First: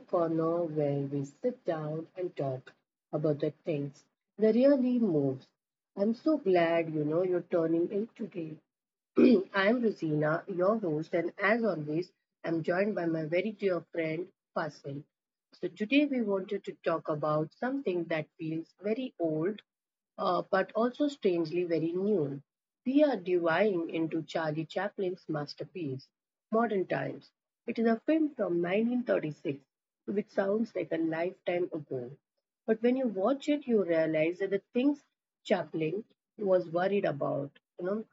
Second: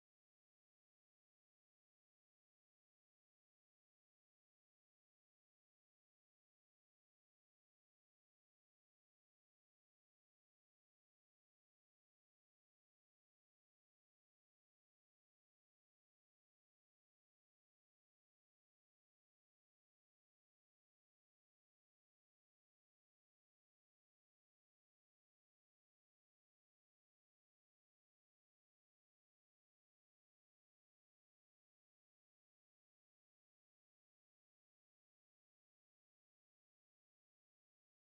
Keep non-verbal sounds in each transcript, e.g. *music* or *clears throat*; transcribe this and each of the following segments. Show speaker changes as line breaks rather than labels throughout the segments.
corner where we sit down and talk about the things that really moves. I'm so glad you're turning in today. *clears throat* I am Rosina, your host, and as always, I'm joined by my very dear friend Fasil. So today we wanted to talk about something that feels very old, but also strangely very new. We are diving into Charlie Chaplin's masterpiece, Modern Times. It is a film from 1936, which sounds like a lifetime ago. But when you watch it, you realize that the things Chaplin was worried about, you know,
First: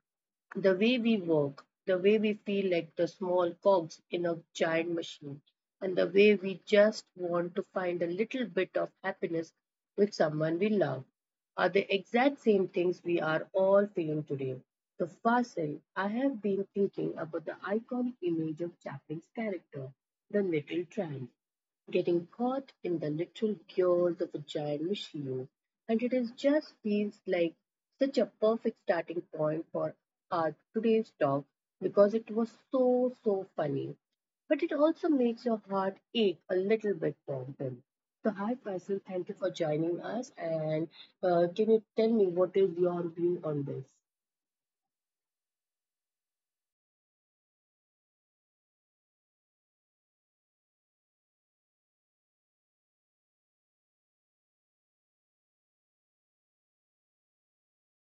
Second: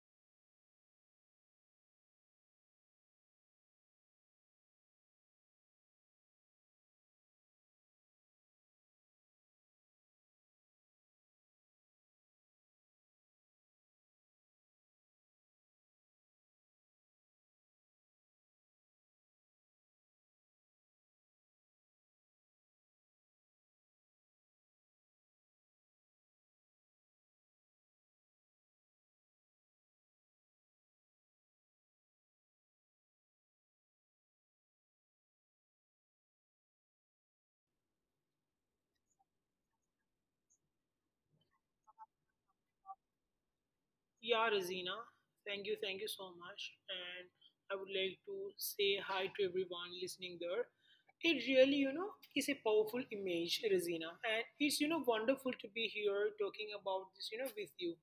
the way we work, the way we feel like the small cogs in a giant machine, and the way we just want to find a little bit of happiness with someone we love are the exact same things we are all feeling today. So, Fasil, I have been thinking about the iconic image of Chaplin's character, the little tramp getting caught in the literal chaos of a giant machine, and it is just feels like such a perfect starting point for our today's talk because it was so funny. But it also makes your heart ache a little bit for them. So hi Faisal, thank you for joining us and can you tell me what is your view on this?
Yeah, Razina. Thank you so much. And I would like to say hi to everyone listening there. It really is a powerful image, Razina, and it's wonderful to be here talking about this with you.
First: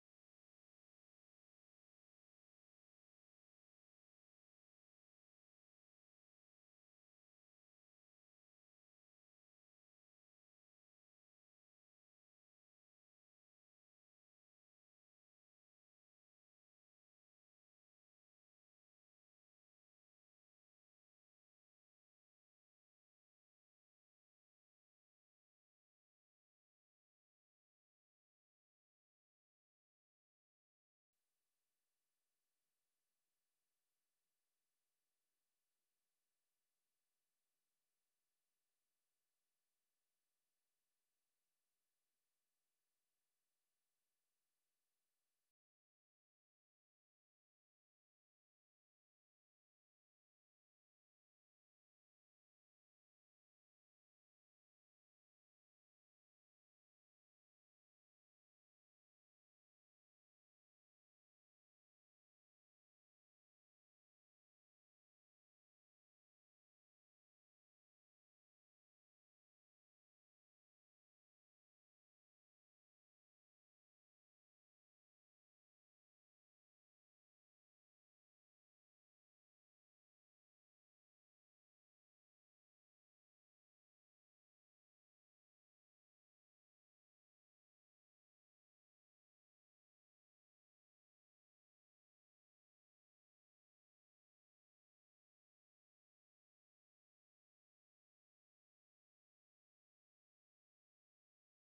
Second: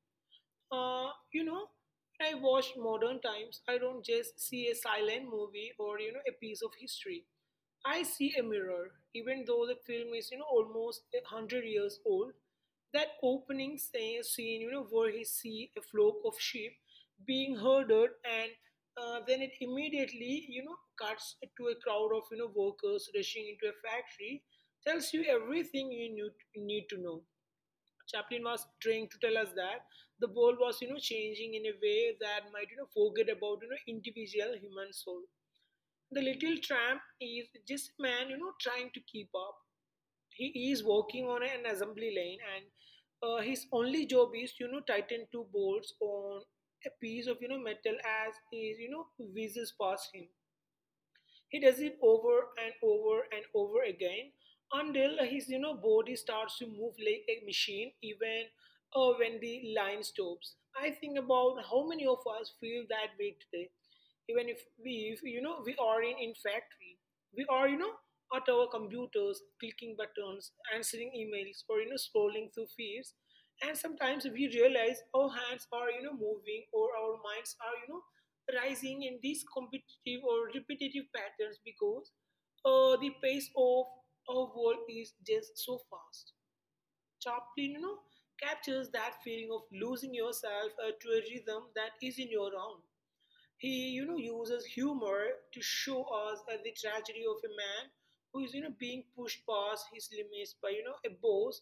Uh, you know, when I watch Modern Times, I don't just see a silent movie or a piece of history. I see a mirror, even though the film is almost a hundred years old. That opening scene where he see a flock of sheep being herded, and then it immediately cuts to a crowd of workers rushing into a factory, tells you everything you need to know. Chaplin was trying to tell us that the world was changing in a way that might forget about, individual human soul. The little tramp is just a man, trying to keep up. He is working on an assembly line and, his only job is, tighten two bolts on a piece of, metal as he, whizzes past him. He does it over and over and over again until his body starts to move like a machine even, when the line stops. I think about how many of us feel that way today. Even if we are in factory, we are at our computers clicking buttons, answering emails or scrolling through feeds, and sometimes we realize our hands are moving or our minds are rising in these competitive or repetitive patterns because, the pace of our world is just so fast. Chaplin captures that feeling of losing yourself, to a rhythm that isn't your own. He uses humor to show us the tragedy of a man who is being pushed past his limits by a boss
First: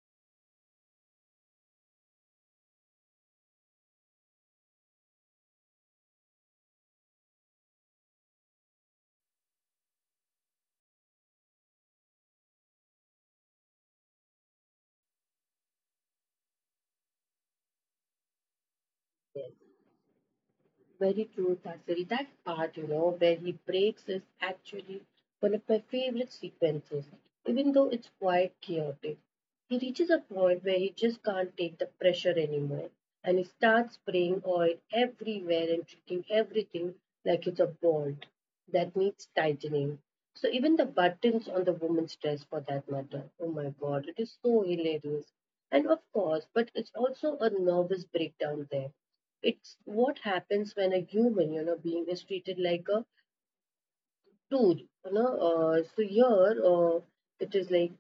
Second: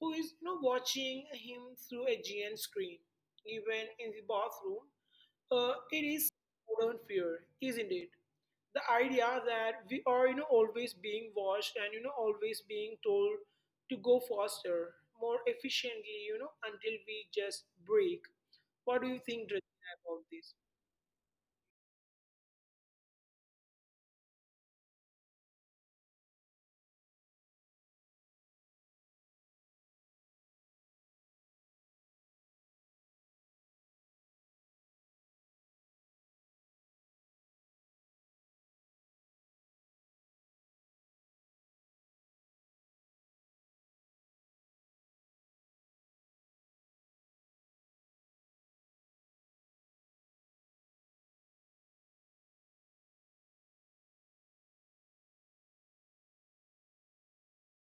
who is watching him through a giant screen. Even in the bathroom, it is modern fear, isn't it? The idea that we are always being watched and always being told to go faster, more efficiently, until we just break. What do you think, Drishti, about this?
Very true, Tasil. That part, where he breaks is actually one of my favorite sequences. Even though it's quite chaotic, he reaches a point where he just can't take the pressure anymore and he starts spraying oil everywhere and treating everything like it's a bolt that needs tightening. So, even the buttons on the woman's dress, for that matter, oh my god, it is so hilarious. And of course, but it's also a nervous breakdown there it's what happens when a human, being is treated like a tool. So here, it is like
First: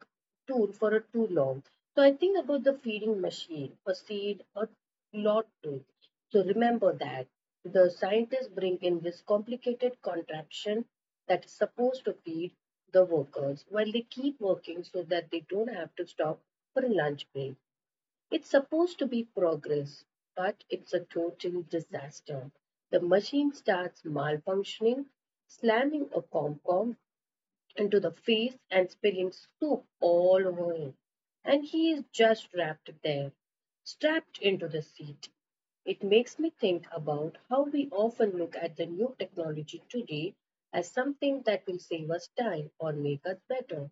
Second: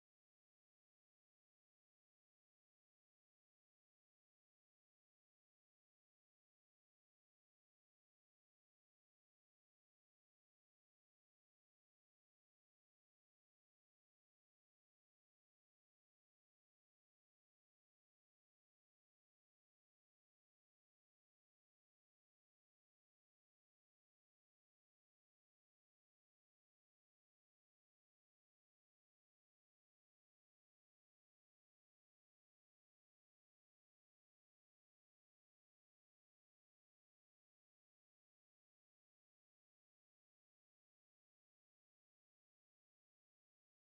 tool for a too long. So I think about the feeding machine, a seed, a lot too. So remember that the scientists bring in this complicated contraption that is supposed to feed the workers while they keep working so that they don't have to stop for a lunch break. It's supposed to be progress, but it's a total disaster. The machine starts malfunctioning, slamming a Comcom into the face and spilling soup all over him. And he is just wrapped there, strapped into the seat. It makes me think about how we often look at the new technology today as something that will save us time or make us better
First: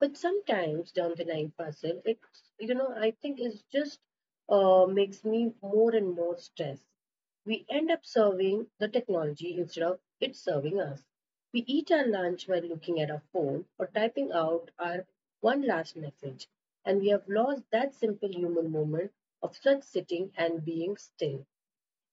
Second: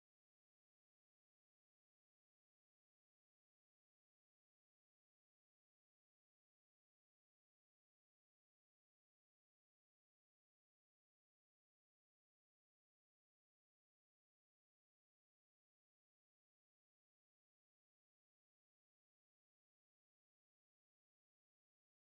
but sometimes down the line puzzle it's I think it's just makes me more and more stressed. We end up serving the technology instead of it serving us. We eat our lunch while looking at our phone or typing out our one last message and we have lost that simple human moment of just sitting and being still.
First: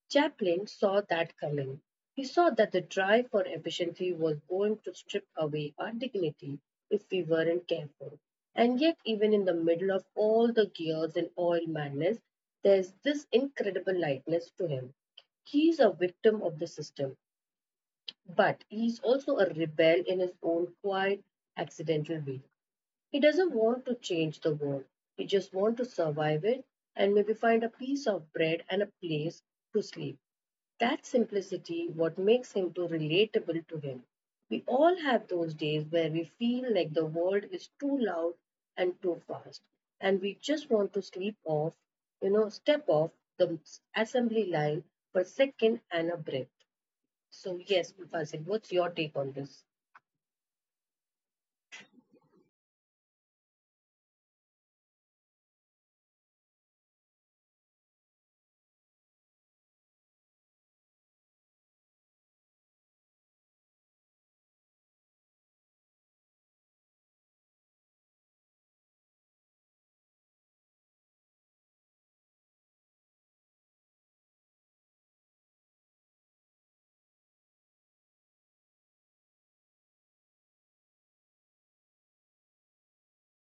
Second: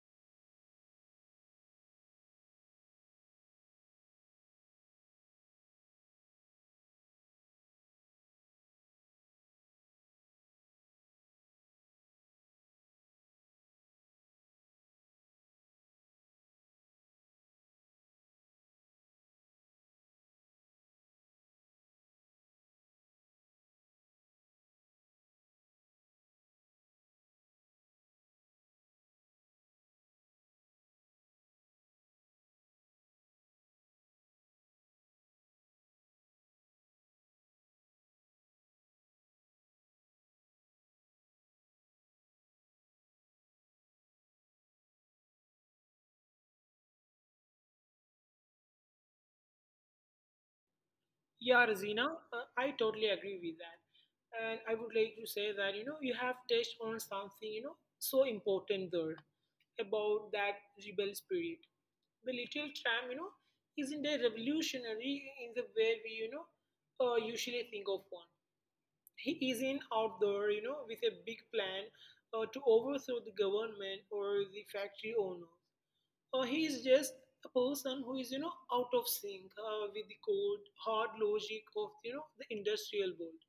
Chaplin saw that coming. He saw that the drive for efficiency was going to strip away our dignity if we weren't careful. And yet, even in the middle of all the gears and oil madness, there's this incredible lightness to him. He's a victim of the system, but he's also a rebel in his own quiet, accidental way. He doesn't want to change the world. He just wants to survive it and maybe find a piece of bread and a place to sleep. That simplicity what makes him too relatable to him. We all have those days where we feel like the world is too loud and too fast and we just want to sleep off, step off the assembly line for a second and a breath. So yes, Fasil, what's your take on this?
Yeah, Razina, I totally agree with that. And I would like to say that, you have touched on something, so important there about that rebel spirit. The little tram, isn't a revolutionary in the way we, usually think of one. He isn't out there, with a big plan to overthrow the government or the factory owners, or he is just a person who is out of sync with the cold hard logic of the industrial world.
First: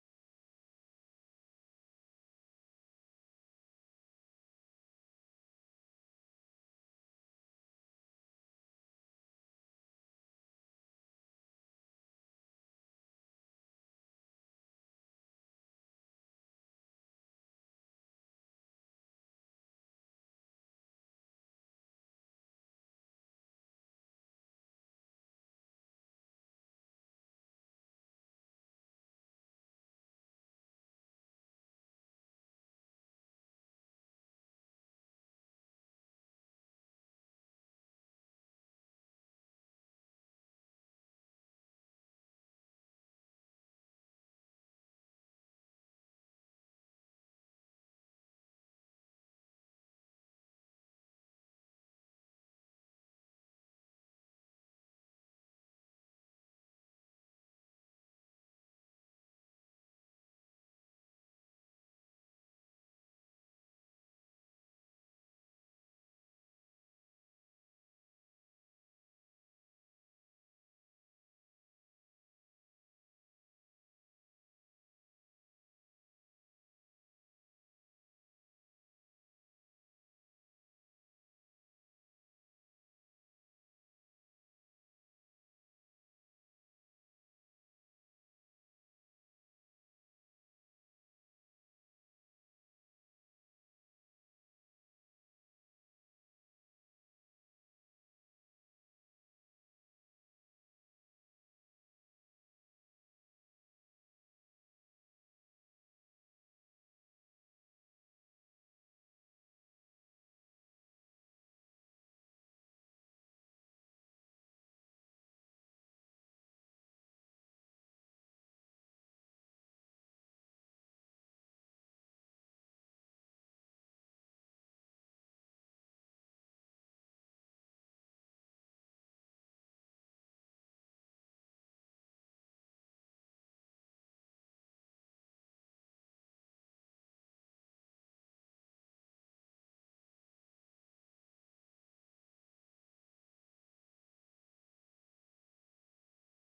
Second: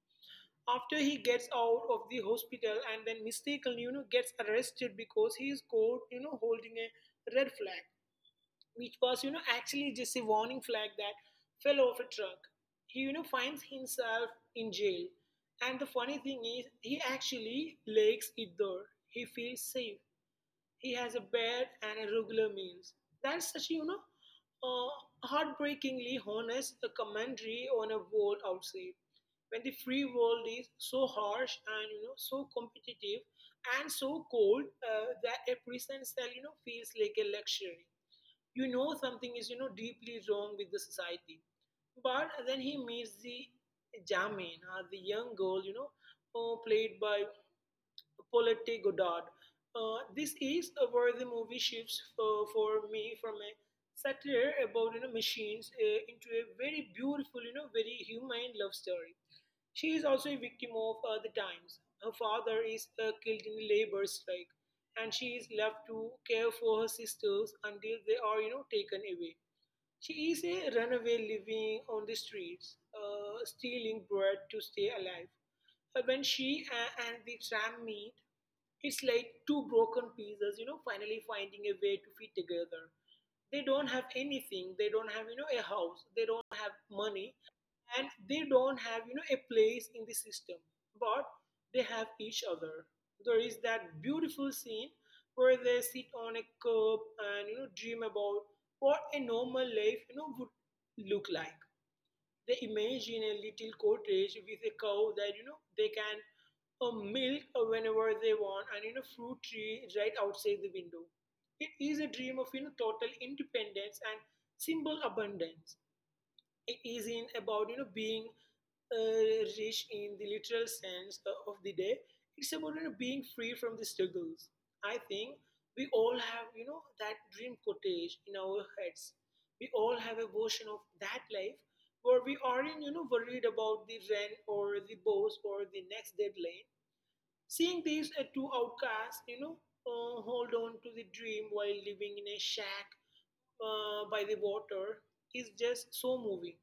After he gets out of the hospital and then mistakenly gets arrested because he is caught holding a red flag, which was actually just a warning flag that fell off a truck, he finds himself in jail. And the funny thing is he actually likes it there. He feels safe. He has a bed and a regular meals. That's such, a heartbreakingly honest a commentary on a world outside. When the free world is so harsh and so competitive and so cold that a prison cell feels like a luxury. You know something is deeply wrong with the society. But then he meets the Jamin, the young girl, played by Paulette Goddard. This is where the movie shifts for me from a satire about machines into a very beautiful, very humane love story. She is also a victim of the times. Her father is killed in a labor strike, and she is left to care for her sisters until they are, taken away. She is a runaway living on the streets, stealing bread to stay alive. When and the tram meet, it's like two broken pieces, finally finding a way to fit together. They don't have anything. They don't have, a house. They don't have money and they don't have a place in the system, but they have each other. There is that beautiful scene where they sit on a curb and dream about what a normal life would look like. They imagine a little cottage with a cow that they can milk whenever they want and fruit tree right outside the window. It is a dream of total independence and simple abundance. It is in about being rich in the literal sense of the day. It's about being free from the struggles. I think we all have, that dream cottage in our heads. We all have a version of that life where we aren't, worried about the rent or the boss or the next deadline. Seeing these two outcasts, hold on to the dream while living in a shack by the water is just so moving.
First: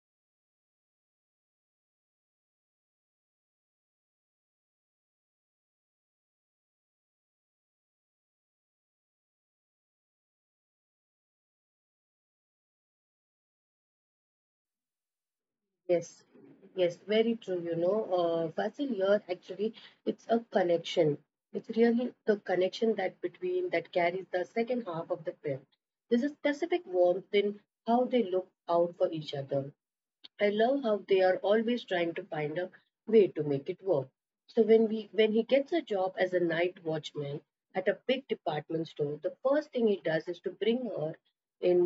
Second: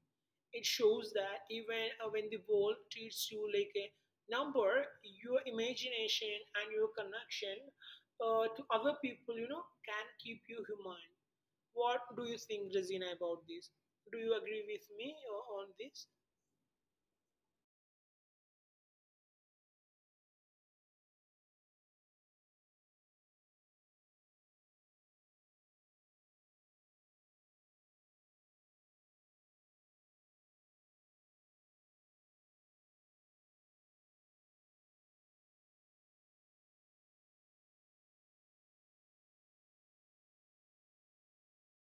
It shows that even when the world treats you like a number, your imagination and your connection to other people, can keep you human. What do you think, Razina, about this? Do you agree with me on this?
Yes, yes, very true. Fasil here actually, it's a connection. It's really the connection that between that carries the second half of the film. There's a specific warmth in how they look out for each other. I love how they are always trying to find a way to make it work. So when he gets a job as a night watchman at a big department store, the first thing he does is to bring her in,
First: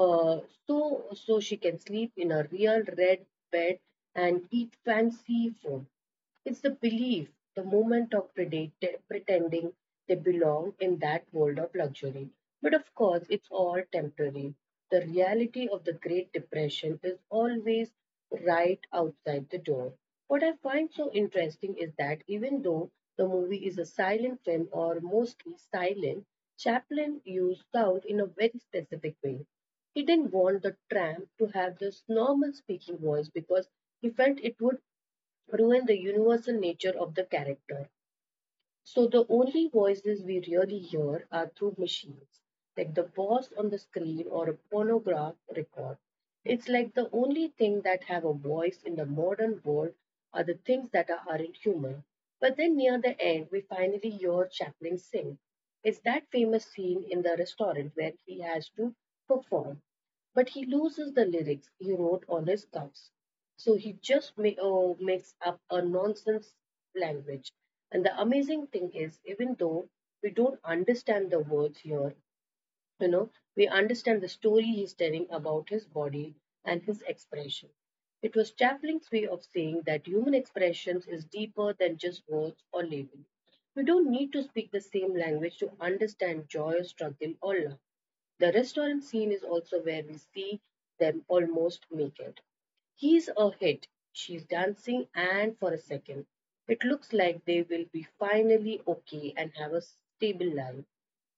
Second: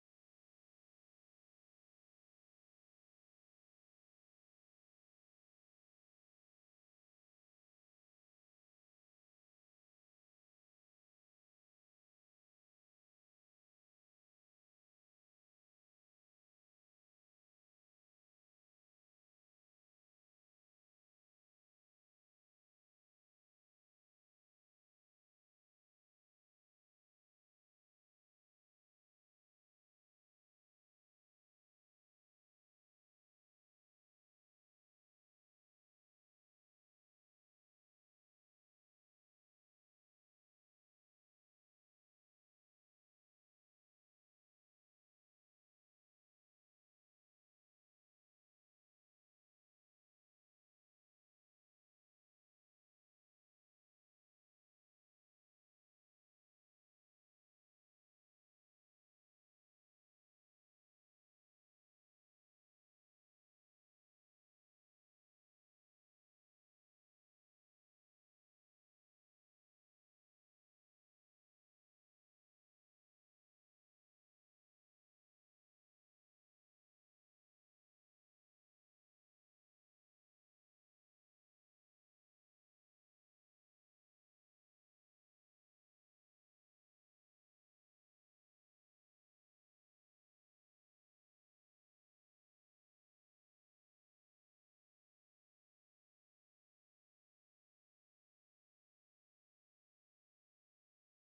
uh, so she can sleep in a real red bed and eat fancy food. It's the belief, the moment of pretending they belong in that world of luxury. But of course, it's all temporary. The reality of the Great Depression is always right outside the door. What I find so interesting is that even though the movie is a silent film or mostly silent, Chaplin used sound in a very specific way. He didn't want the tramp to have this normal speaking voice because he felt it would ruin the universal nature of the character. So the only voices we really hear are through machines, like the boss on the screen or a pornograph record. It's like the only thing that have a voice in the modern world are the things aren't human. But then near the end, we finally hear Chaplin sing. It's that famous scene in the restaurant where he has to perform, but he loses the lyrics he wrote on his cuffs. So he just makes up a nonsense language. And the amazing thing is, even though we don't understand the words here, you know, we understand the story he's telling about his body and his expression. It was Chaplin's way of saying that human expressions is deeper than just words or labels. We don't need to speak the same language to understand joy, struggle, or love. The restaurant scene is also where we see them almost make it. He's a hit. She's dancing, and for a second, it looks like they will be finally okay and have a stable life.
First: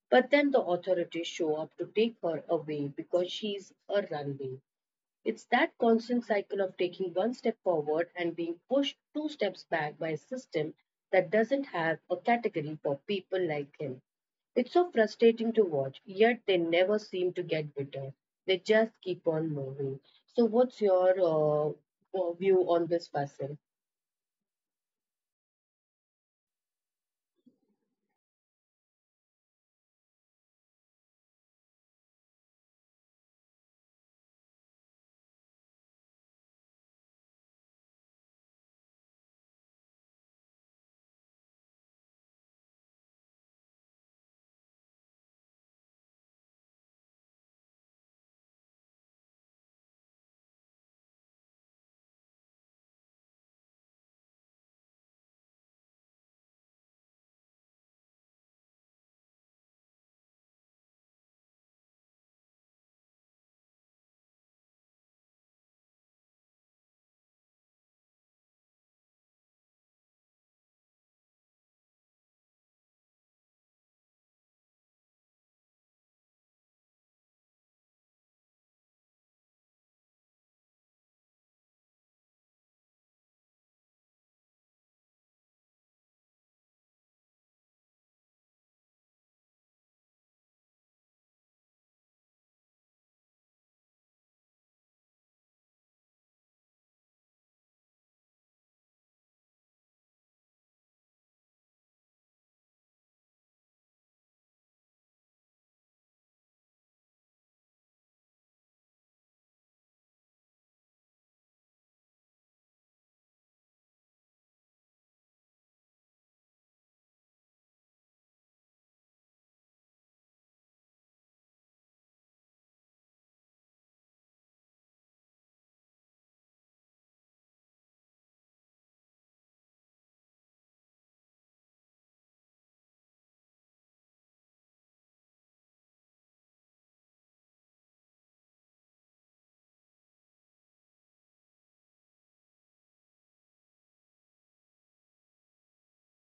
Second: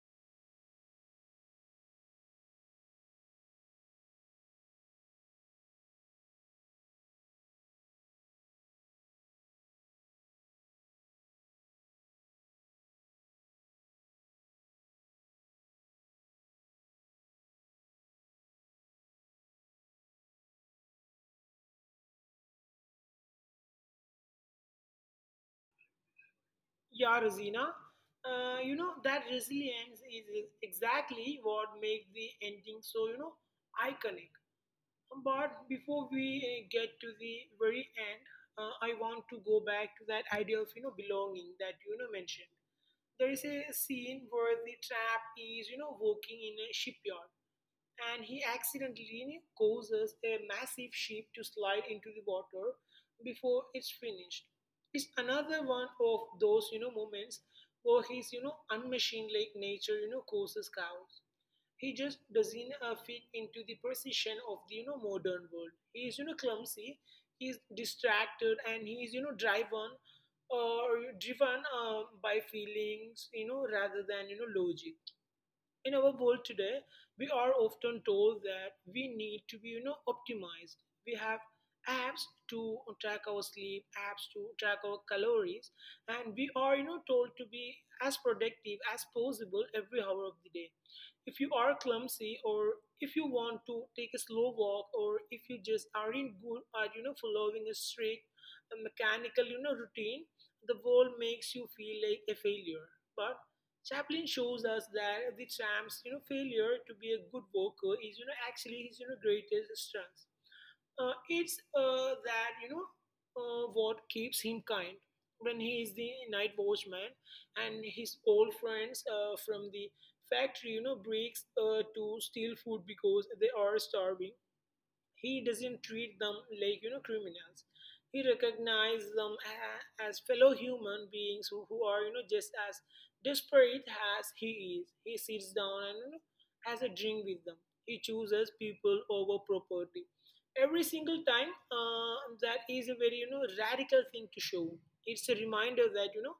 But then the authorities show up to take her away because she's a runaway. It's that constant cycle of taking one step forward and being pushed two steps back by a system that doesn't have a category for people like him. It's so frustrating to watch, yet they never seem to get better. They just keep on moving. So, what's your view on this person?
Yeah, Razina. That resilience is exactly what makes the ending so iconic. But before we get to the very end, I want to go back to that idea of belonging that mentioned. There is a scene where the trap is working in a shipyard, and he accidentally causes a massive ship to slide into the water before it's finished. It's another one of those moments where his unmachine like nature causes chaos. He just doesn't fit into the precision of the modern world. He is clumsy, he is distracted, and he is driven or driven by feelings, rather than logic. In our world today, we are often told that we need to be optimized. We have apps to track our sleep, apps to track our calories, and we are told to be as productive as possible every hour of the day. If you are clumsy or if you want to take a slow walk or if you just aren't good at following a strict mechanical routine, the world makes you feel like a failure. But Chaplin shows us that the tramp's failure to be a good worker is actually his greatest strength. It's what keeps him kind. When he is the night watchman and his old friends from the factory, breaks to steal food because they are starving, he doesn't treat them like criminals. He recognizes them as fellow human beings who are just as desperate as he is. He sits down and has a drink with them. He chooses people over property. Every single time, that is a very radical thing to show. It's a reminder that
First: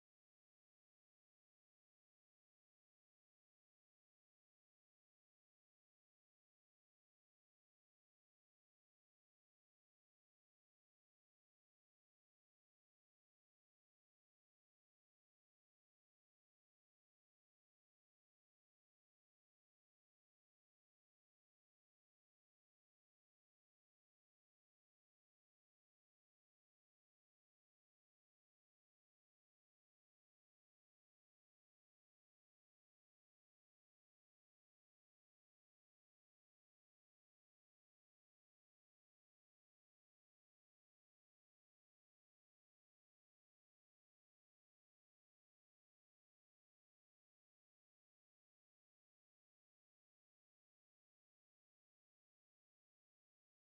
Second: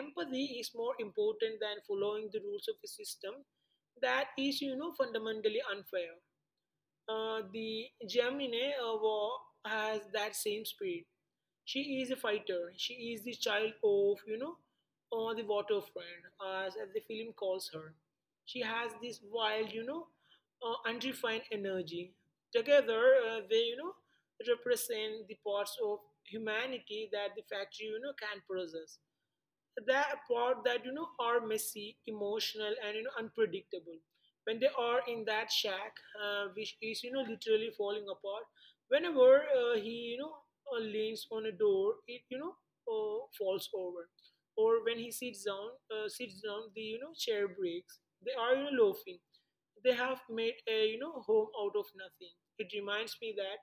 empathy is more important than following the rules of a system that is fundamentally unfair. The Gemini war has that same speed. She is a fighter. She is the child of, the waterfront, as the film calls her. She has this wild, unrefined energy. Together, they represent the parts of humanity that the factory, can process, that part that are messy, emotional, and unpredictable. When they are in that shack, which is literally falling apart, whenever he leans on a door, it falls over, or when he sits down, the chair breaks. They are laughing, they have made a home out of nothing. It reminds me that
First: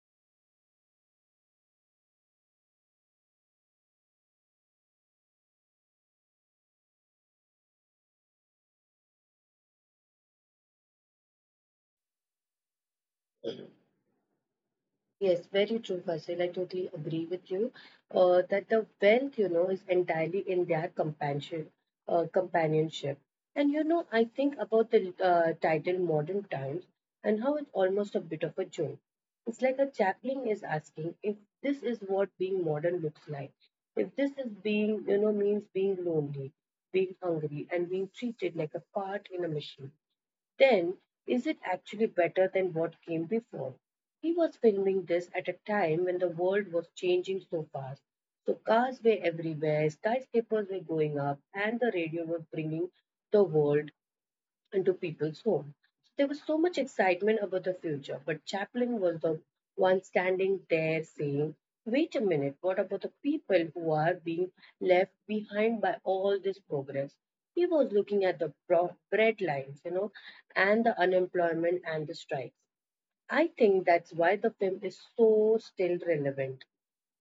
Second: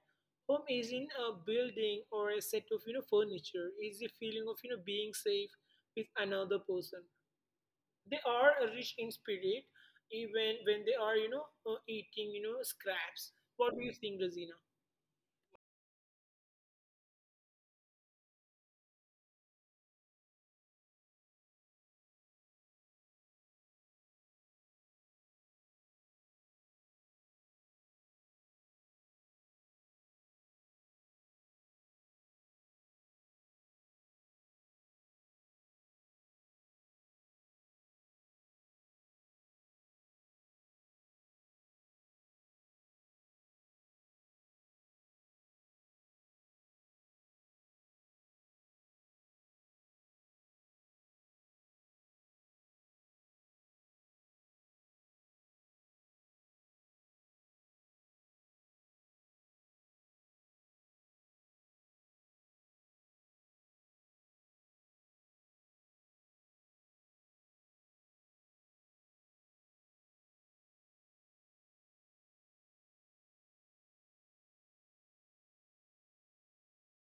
home isn't a building or a set of furniture. It's the feeling of being safe with another person. They are rich in spirit even when they are eating scraps. What do you think, Razina?
Yes, very true, Fasil. I totally agree with you that the wealth, is entirely in their companionship. I think about the title Modern Times and how it's almost a bit of a joke. It's like a chaplain is asking if this is what being modern looks like. If this is being, means being lonely, being hungry, and being treated like a part in a machine. Then, is it actually better than what came before? He was filming this at a time when the world was changing so fast. So, cars were everywhere, skyscrapers were going up, and the radio was bringing the world into people's homes. There was so much excitement about the future, but Chaplin was the one standing there saying, "Wait a minute, what about the people who are being left behind by all this progress?" He was looking at the bread lines, and the unemployment and the strikes. I think that's why the film is so still relevant.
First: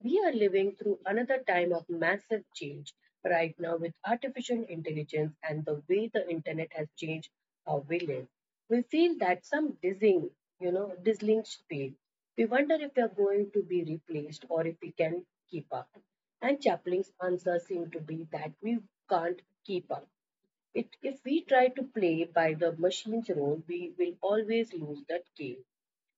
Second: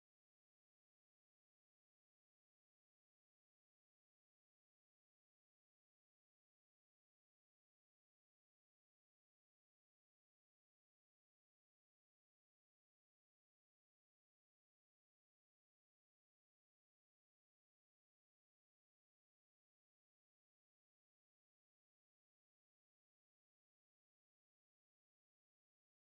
We are living through another time of massive change right now with artificial intelligence and the way the internet has changed how we live. We feel that some dizzying speed. We wonder if we are going to be replaced or if we can keep up. And Chaplin's answer seemed to be that we can't keep up. It, if we try to play by the machine's role, we will always lose that game.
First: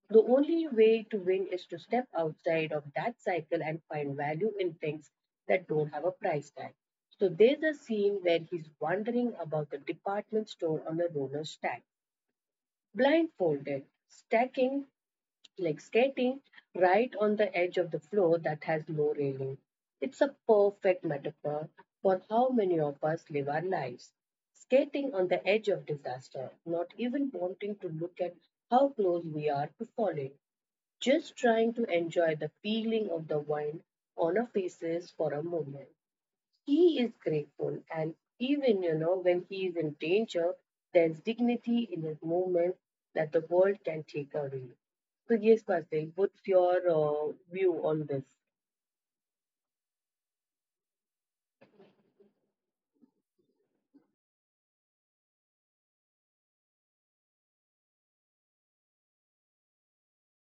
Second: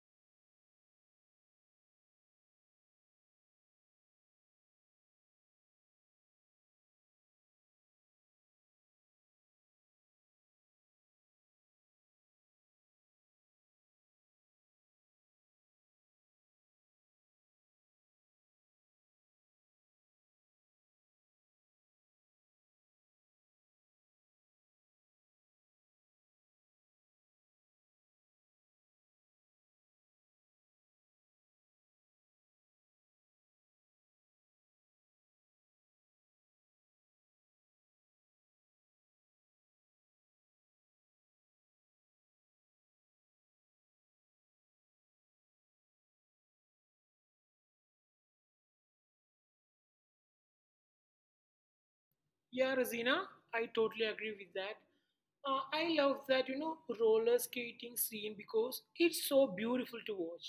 The only way to win is to step outside of that cycle and find value in things that don't have a price tag. So there's a scene where he's wandering about the department store on a roller stack, blindfolded, stacking, like skating, right on the edge of the floor that has no railing. It's a perfect metaphor for how many of us live our lives. Skating on the edge of disaster, not even wanting to look at how close we are to falling just trying to enjoy the feeling of the wine on our faces for a moment. He is grateful, and even when he is in danger, there's dignity in his movements that the world can take away. So yes, Karthik, what's your view on this?
Yeah, Razina, I totally agree with that. I love that, roller skating scene because it's so beautiful to watch.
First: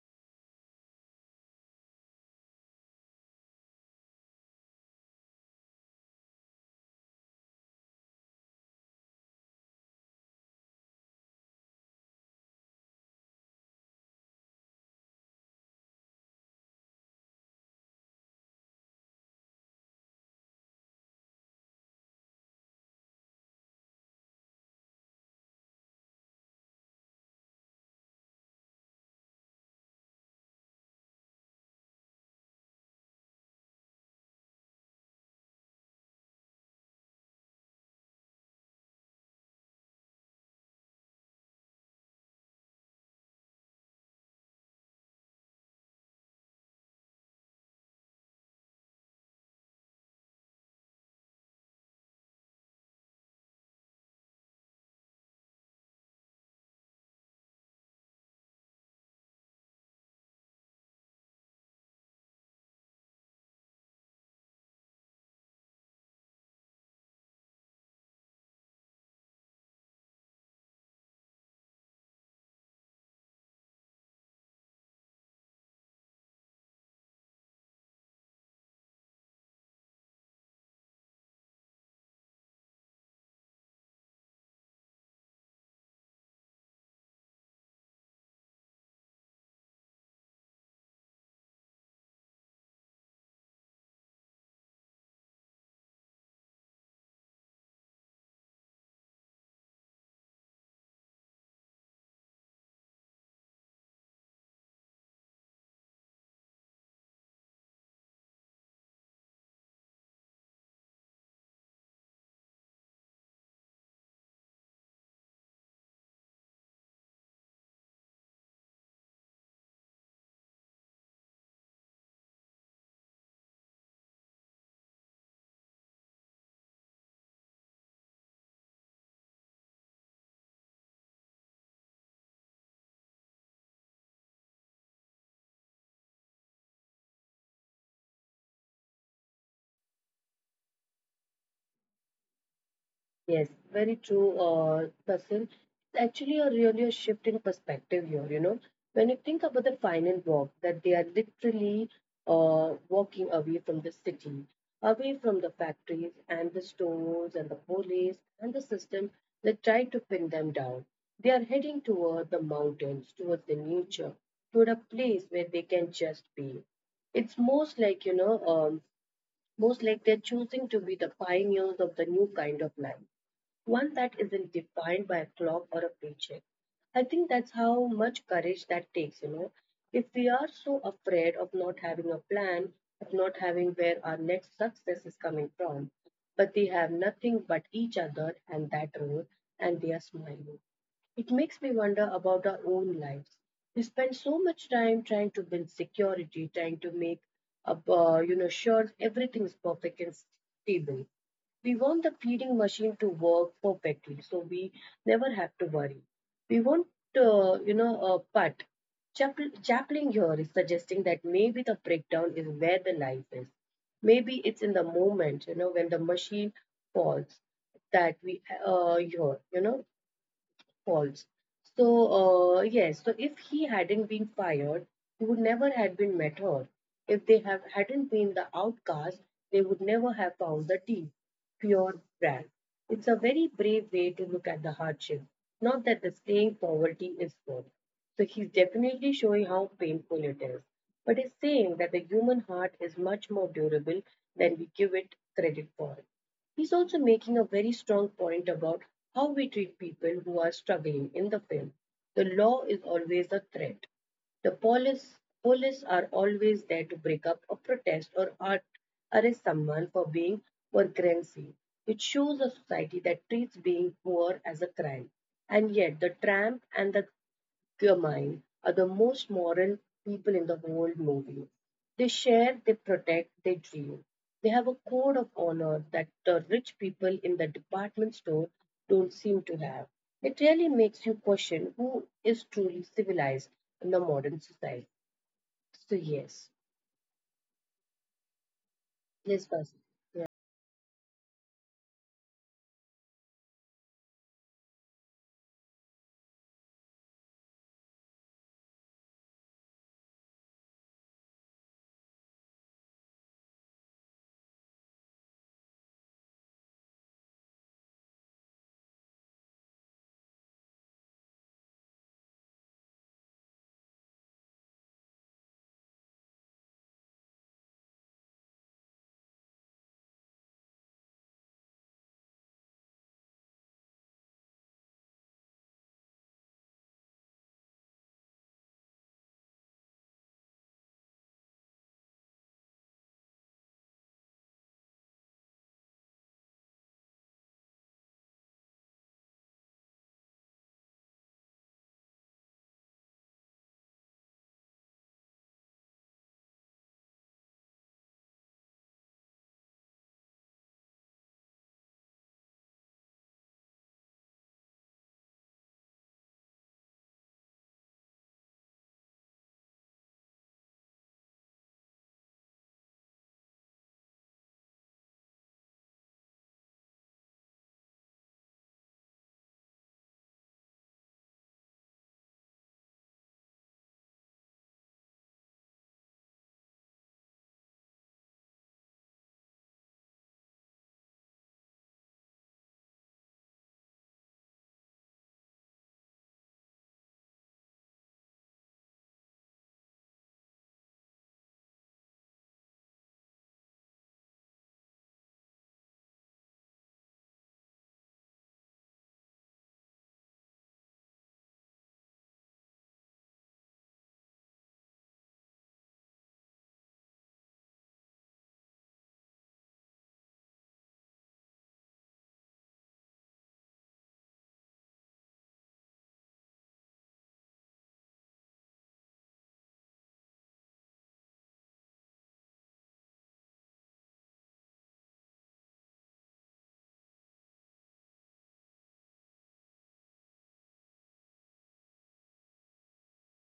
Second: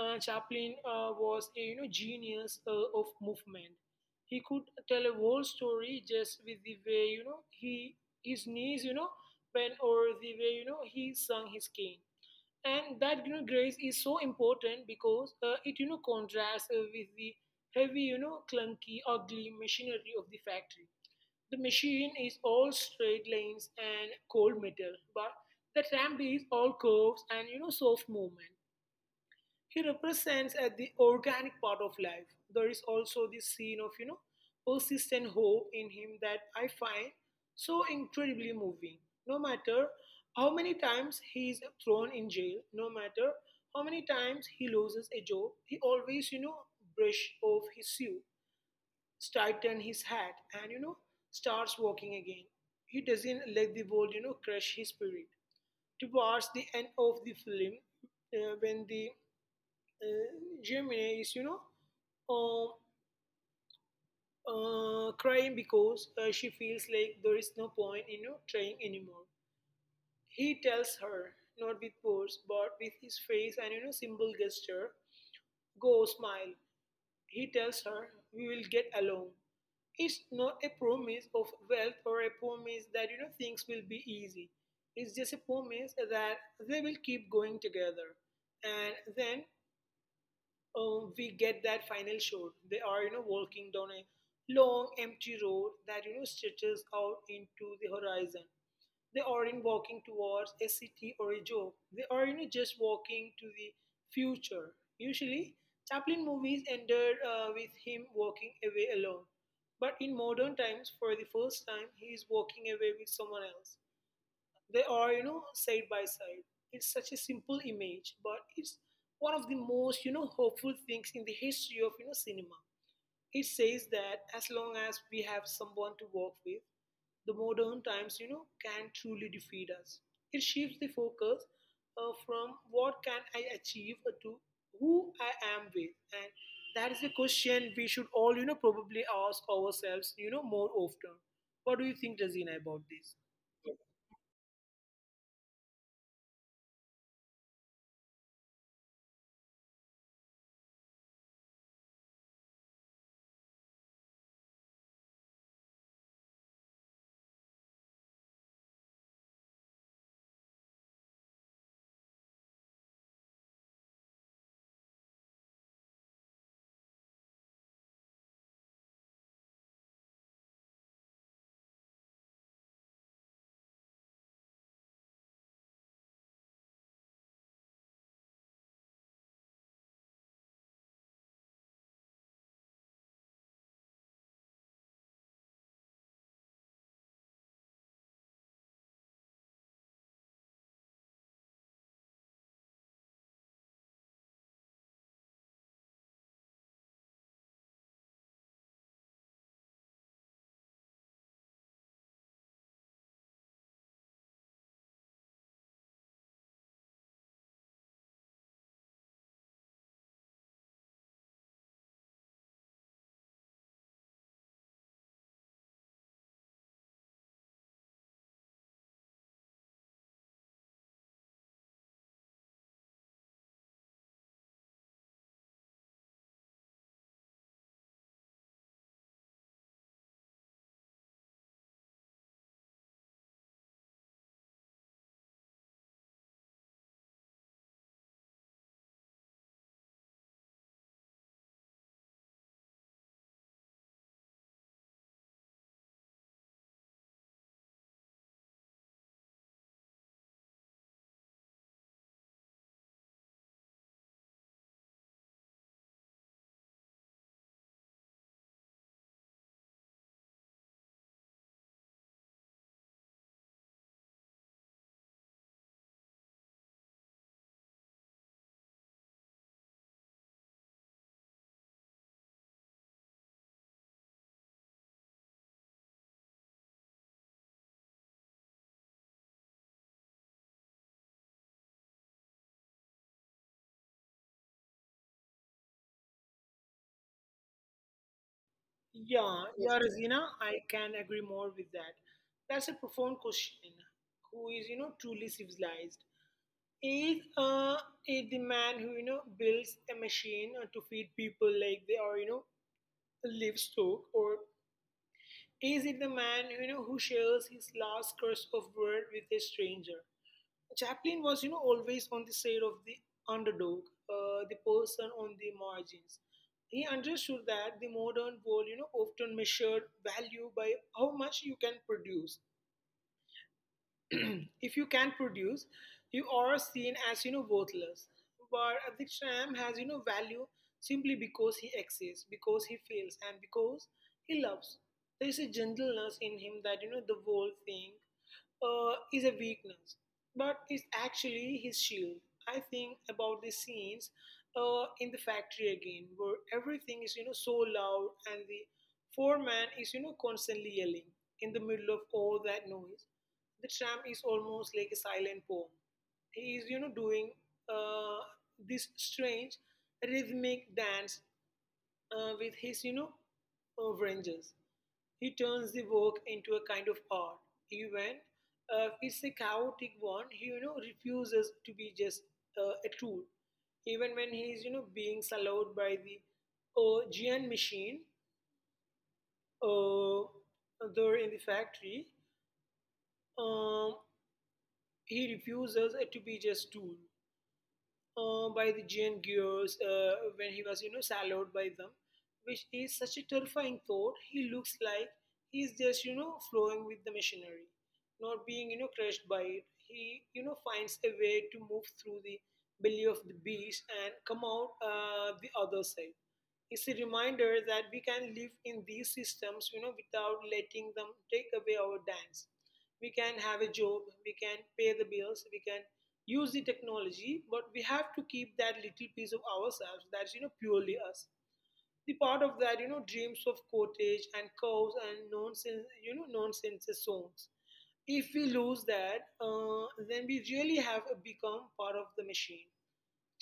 Chaplin was a genius of movement. He could tell a whole story just with the way you know he his knees, bent, or the way he swung his cane, and that grace is so important because it contrasts with the heavy, clunky, ugly machinery of the factory. The machine is all straight lanes and cold metal, but the ramp is all curves and soft movement. He represents the organic part of life. There is also this scene of, you know, persistent hope in him that I find so incredibly moving. No matter how many times he is thrown in jail, no matter how many times he loses a job, he always, brush off his shoe, tighten his hat, and starts walking again. He doesn't let the world, crush his spirit. Towards the end of the film, when the uh, Gemini isum, crying because she feels like there is no point in trying anymore. He tells her, not with words, but with his face and, simple gesture, go smile. He tells her, we will get along. It's not a promise of wealth or a promise that, things will be easy. It's just a promise that they will keep going together. And then we get that final shot. They are, walking down a long empty road that, stretches out into the horizon. They aren't walking towards a city or a job. They are, just walking to the future. Usually, Chaplin movies ended with him walking away alone. But in modern times, for the first time, he is walking away with someone else. They are, side by side. It's such a simple image, but it's one of the most, hopeful things in the history of, cinema. It says that as long as we have someone to work with, the modern times, can truly defeat us. It shifts the focus from what can I achieve to who I am with, and that is a question we should all, probably ask ourselves, more often. What do you think, Razina, about this?
Yes, very true, Tasin. It's actually a really a shift in perspective here, you know. When you think about the final walk, that they are literally walking away from the city, away from the factories and the stores and the police and the system that try to pin them down. They are heading toward the mountains, towards the nature, toward a place where they can just be. It's most like, most like they're choosing to be the pioneers of the new kind of life, one that isn't defined by a clock or a paycheck. I think that's how much courage that takes, you know. If we are so afraid of not having a plan, of not having where our next success is coming from, but they have nothing but each other and that road, and they are smiling. It makes me wonder about our own lives. We spend so much time trying to build security, trying to make up, you know, sure everything's perfect and stable. We want the feeding machine to work perfectly, so we never have to worry. We want, you know, a but Chaplin here is suggesting that maybe the breakdown is where the life is. Maybe it's in the moment, you know, when the machine falls that we hear, you know, False. So, yes, so if he hadn't been fired, he would never have been met her. If they have hadn't been the outcast, they would never have found the tea. Pure brand. It's a very brave way to look at the hardship. Not that the staying poverty is good. So he's definitely showing how painful it is. But he's saying that the human heart is much more durable than we give it credit for. He's also making a very strong point about how we treat people who are struggling in the film. The law is always a threat. The police, Police are always there to break up a protest or arrest someone for being vagrancy. It shows a society that treats being poor as a crime. And yet, the tramp and the Guillermine are the most moral people in the whole movie. They share, they protect, they dream. They have a code of honor that the rich people in the department store don't seem to have. It really makes you question who is truly civilized in the modern society. So yes, yes,
Yeah,
Basil.
yeah, Razina, I can agree more with that. That's a profound question. Who is, truly civilized? Is uh, is the man who, builds a machine to feed people like they are, live stock, or is it the man, who shares his last curse of word with a stranger? Chaplin was, always on the side of the underdog, the person on the margins. He understood that the modern world, often measured value by how much you can produce. If you can produce, you are seen as worthless. But Adhik Shyam has value simply because he exists, because he feels, and because he loves. There is a gentleness in him that the world thing is a weakness, but it's actually his shield. I think about the scenes in the factory again, where everything is, so loud and the foreman is, constantly yelling in the middle of all that noise. The tramp is almost like a silent poem. He is, doing uh, this strange rhythmic dance with his, ranges. He turns the work into a kind of art. Even if it's a chaotic one, he, refuses to be just a tool. Even when he is, being swallowed by the Gian machine uh, there in the factory, um, he refuses to be just tool. By the giant gears when he was, swallowed by them, which is such a terrifying thought. He looks like he's just, flowing with the machinery, not being, crushed by it. He, finds a way to move through the belly of the beast and come out the other side. It's a reminder that we can live in these systems, without letting them take away our dance. We can have a job, we can pay the bills, we can use the technology, but we have to keep that little piece of ourselves that's purely us. The part of that dreams of cottage and cows and nonsense nonsense songs. If we lose that, then we really have become part of the machine.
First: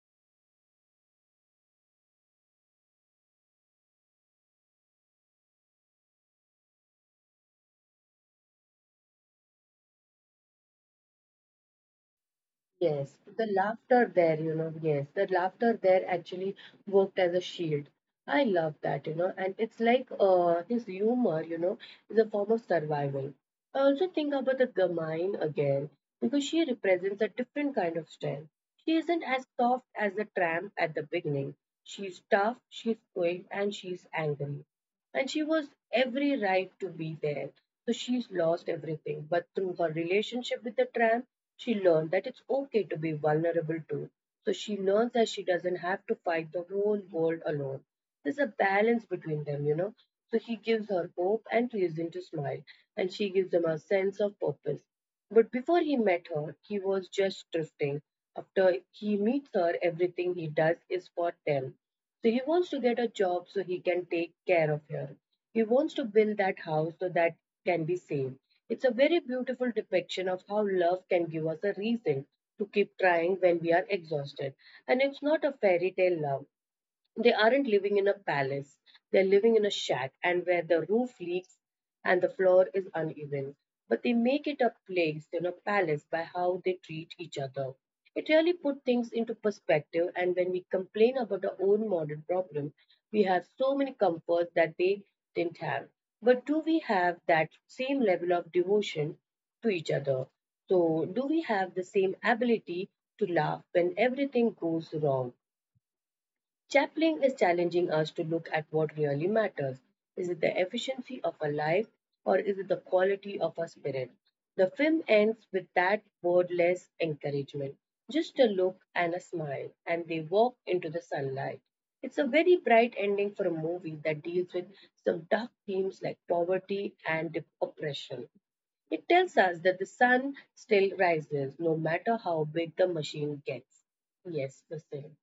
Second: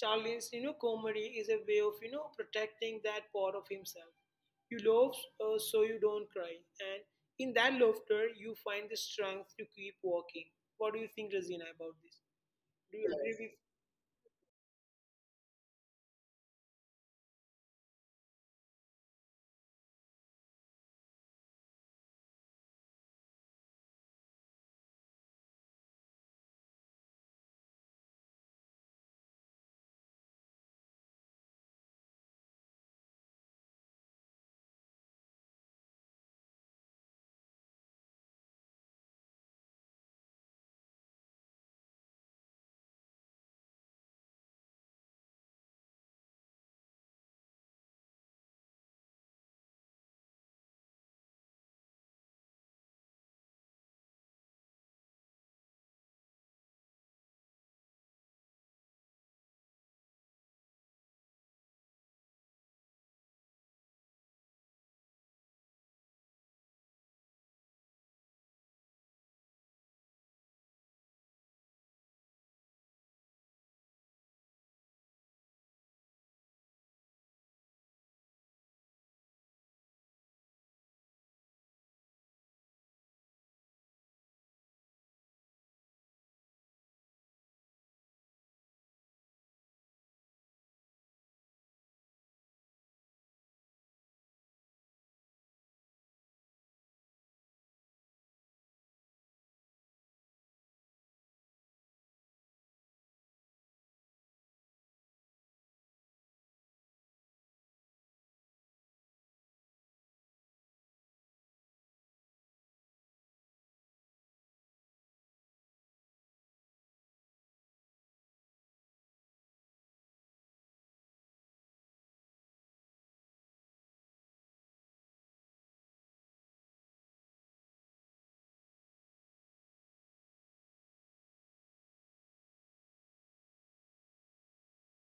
Charlie's comedy is a way of protecting that part of himself. You love so you don't cry, and in that laughter you find the strength to keep walking. What do you think, Razina, about this? Do you, yes,
Yes,
agree
the
with?
laughter there, actually worked as a shield. I love that, you know, and it's like this humor, you know, is a form of survival. I also think about the Gamine again because she represents a different kind of strength. She isn't as soft as the tramp at the beginning. She's tough, she's quick, and she's angry and she was every right to be there. So she's lost everything. But through her relationship with the tramp, she learned that it's okay to be vulnerable too. So she learns that she doesn't have to fight the whole world alone. There's a balance between them, you know. So he gives her hope and reason to smile, and she gives him a sense of purpose. But before he met her, he was just drifting. After he meets her, everything he does is for them. So he wants to get a job so he can take care of her. He wants to build that house so that can be saved. It's a very beautiful depiction of how love can give us a reason to keep trying when we are exhausted. And it's not a fairy tale love. They aren't living in a palace. They're living in a shack and where the roof leaks and the floor is uneven. But they make it a place, you know, palace by how they treat each other. It really put things into perspective and when we complain about our own modern problem, we have so many comforts that they didn't have. But do we have that same level of devotion to each other? So do we have the same ability to laugh when everything goes wrong? Chaplin is challenging us to look at what really matters. Is it the efficiency of a life or is it the quality of a spirit? The film ends with that wordless encouragement just a look and a smile, and they walk into the sunlight. It's a very bright ending for a movie that deals with some dark themes like poverty and oppression. It tells us that the sun still rises no matter how big the machine gets. Yes, the same.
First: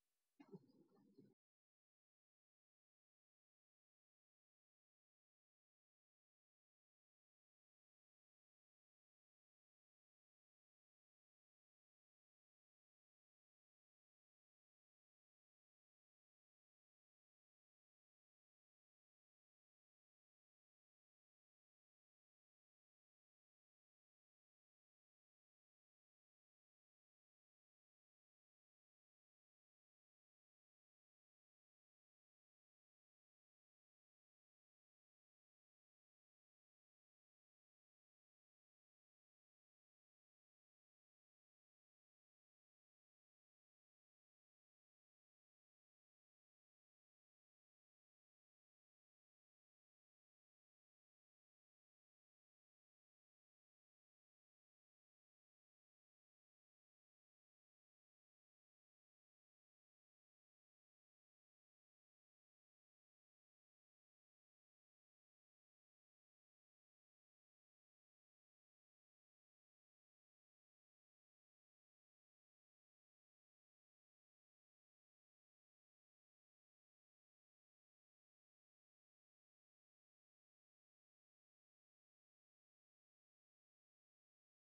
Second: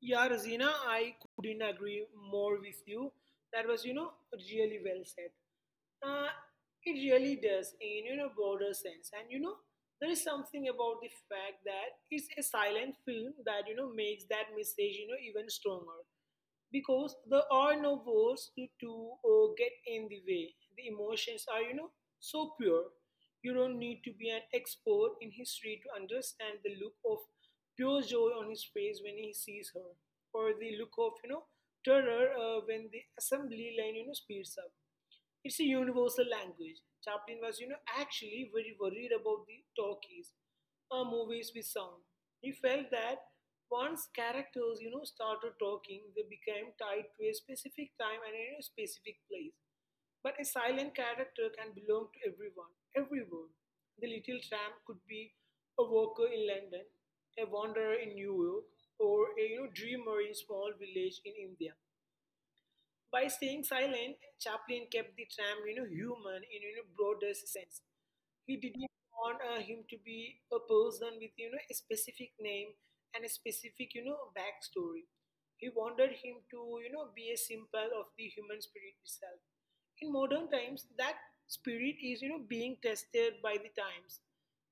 Yeah, Rosina, I couldn't agree more with you. That was, really well said. Uh, it really does in, broader sense. There is something about the fact that it's a silent film that, makes that message, even stronger, because there are no words to get in the way. The emotions are, so pure. You don't need to be an expert in history to understand the look of pure joy on his face when he sees her, or the look of, terror when the assembly line, speeds up. It's a universal language. Chaplin was, actually very worried about the talkies, movies with sound. He felt that once characters, started talking, they became tied to a specific time and a specific place. But a silent character can belong to everyone, everywhere. The little tramp could be a worker in London, a wanderer in New York, or a dreamer in small village in India. By staying silent, Chaplin kept the tram, human in broadest sense. He didn't want him to be a person with a specific name and a specific backstory. He wanted him to, be a symbol of the human spirit itself. In modern times, that spirit is, being tested by the times.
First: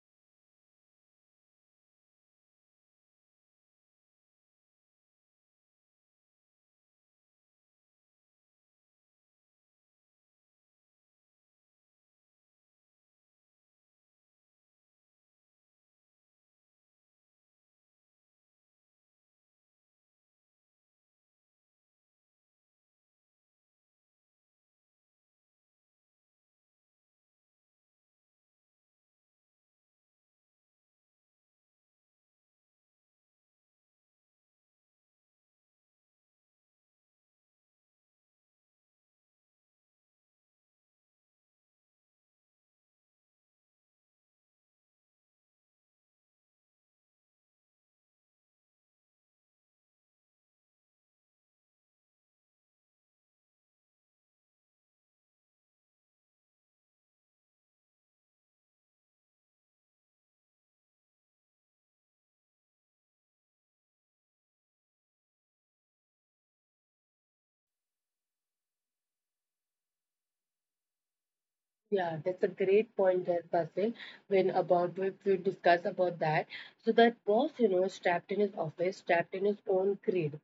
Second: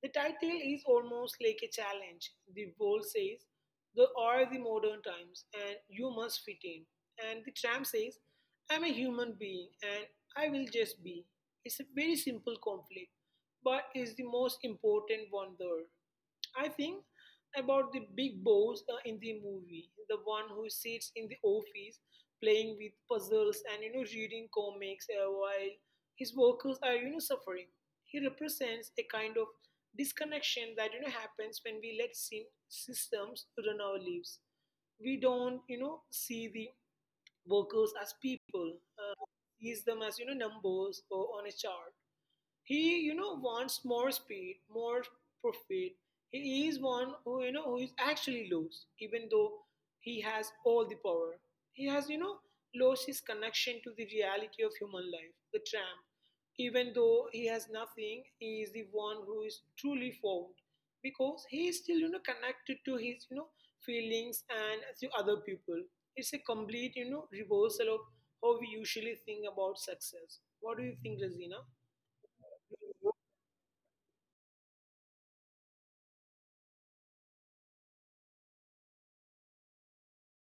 The title is almost like a challenge. The wall says, "There are the modern times, and you must fit in." And the tramp says, "I'm a human being, and I will just be." It's a very simple conflict, but it's the most important one there. I think about the big boss in the movie, the one who sits in the office playing with puzzles and reading comics while his workers are suffering. He represents a kind of disconnection that happens when we let systems run our lives. We don't see the workers as people, sees them as numbers or on a chart. He wants more speed, more profit. He is one who you know who is actually lost, even though he has all the power. He has lost his connection to the reality of human life. The tramp, even though he has nothing, he is the one who is truly found because he is still connected to his feelings and to other people. It's a complete reversal of how we usually think about success. What do you think, Razina?
Yeah, that's a great point there, Basil. When about we discuss about that. So that boss, you know, is trapped in his office, trapped in his own creed.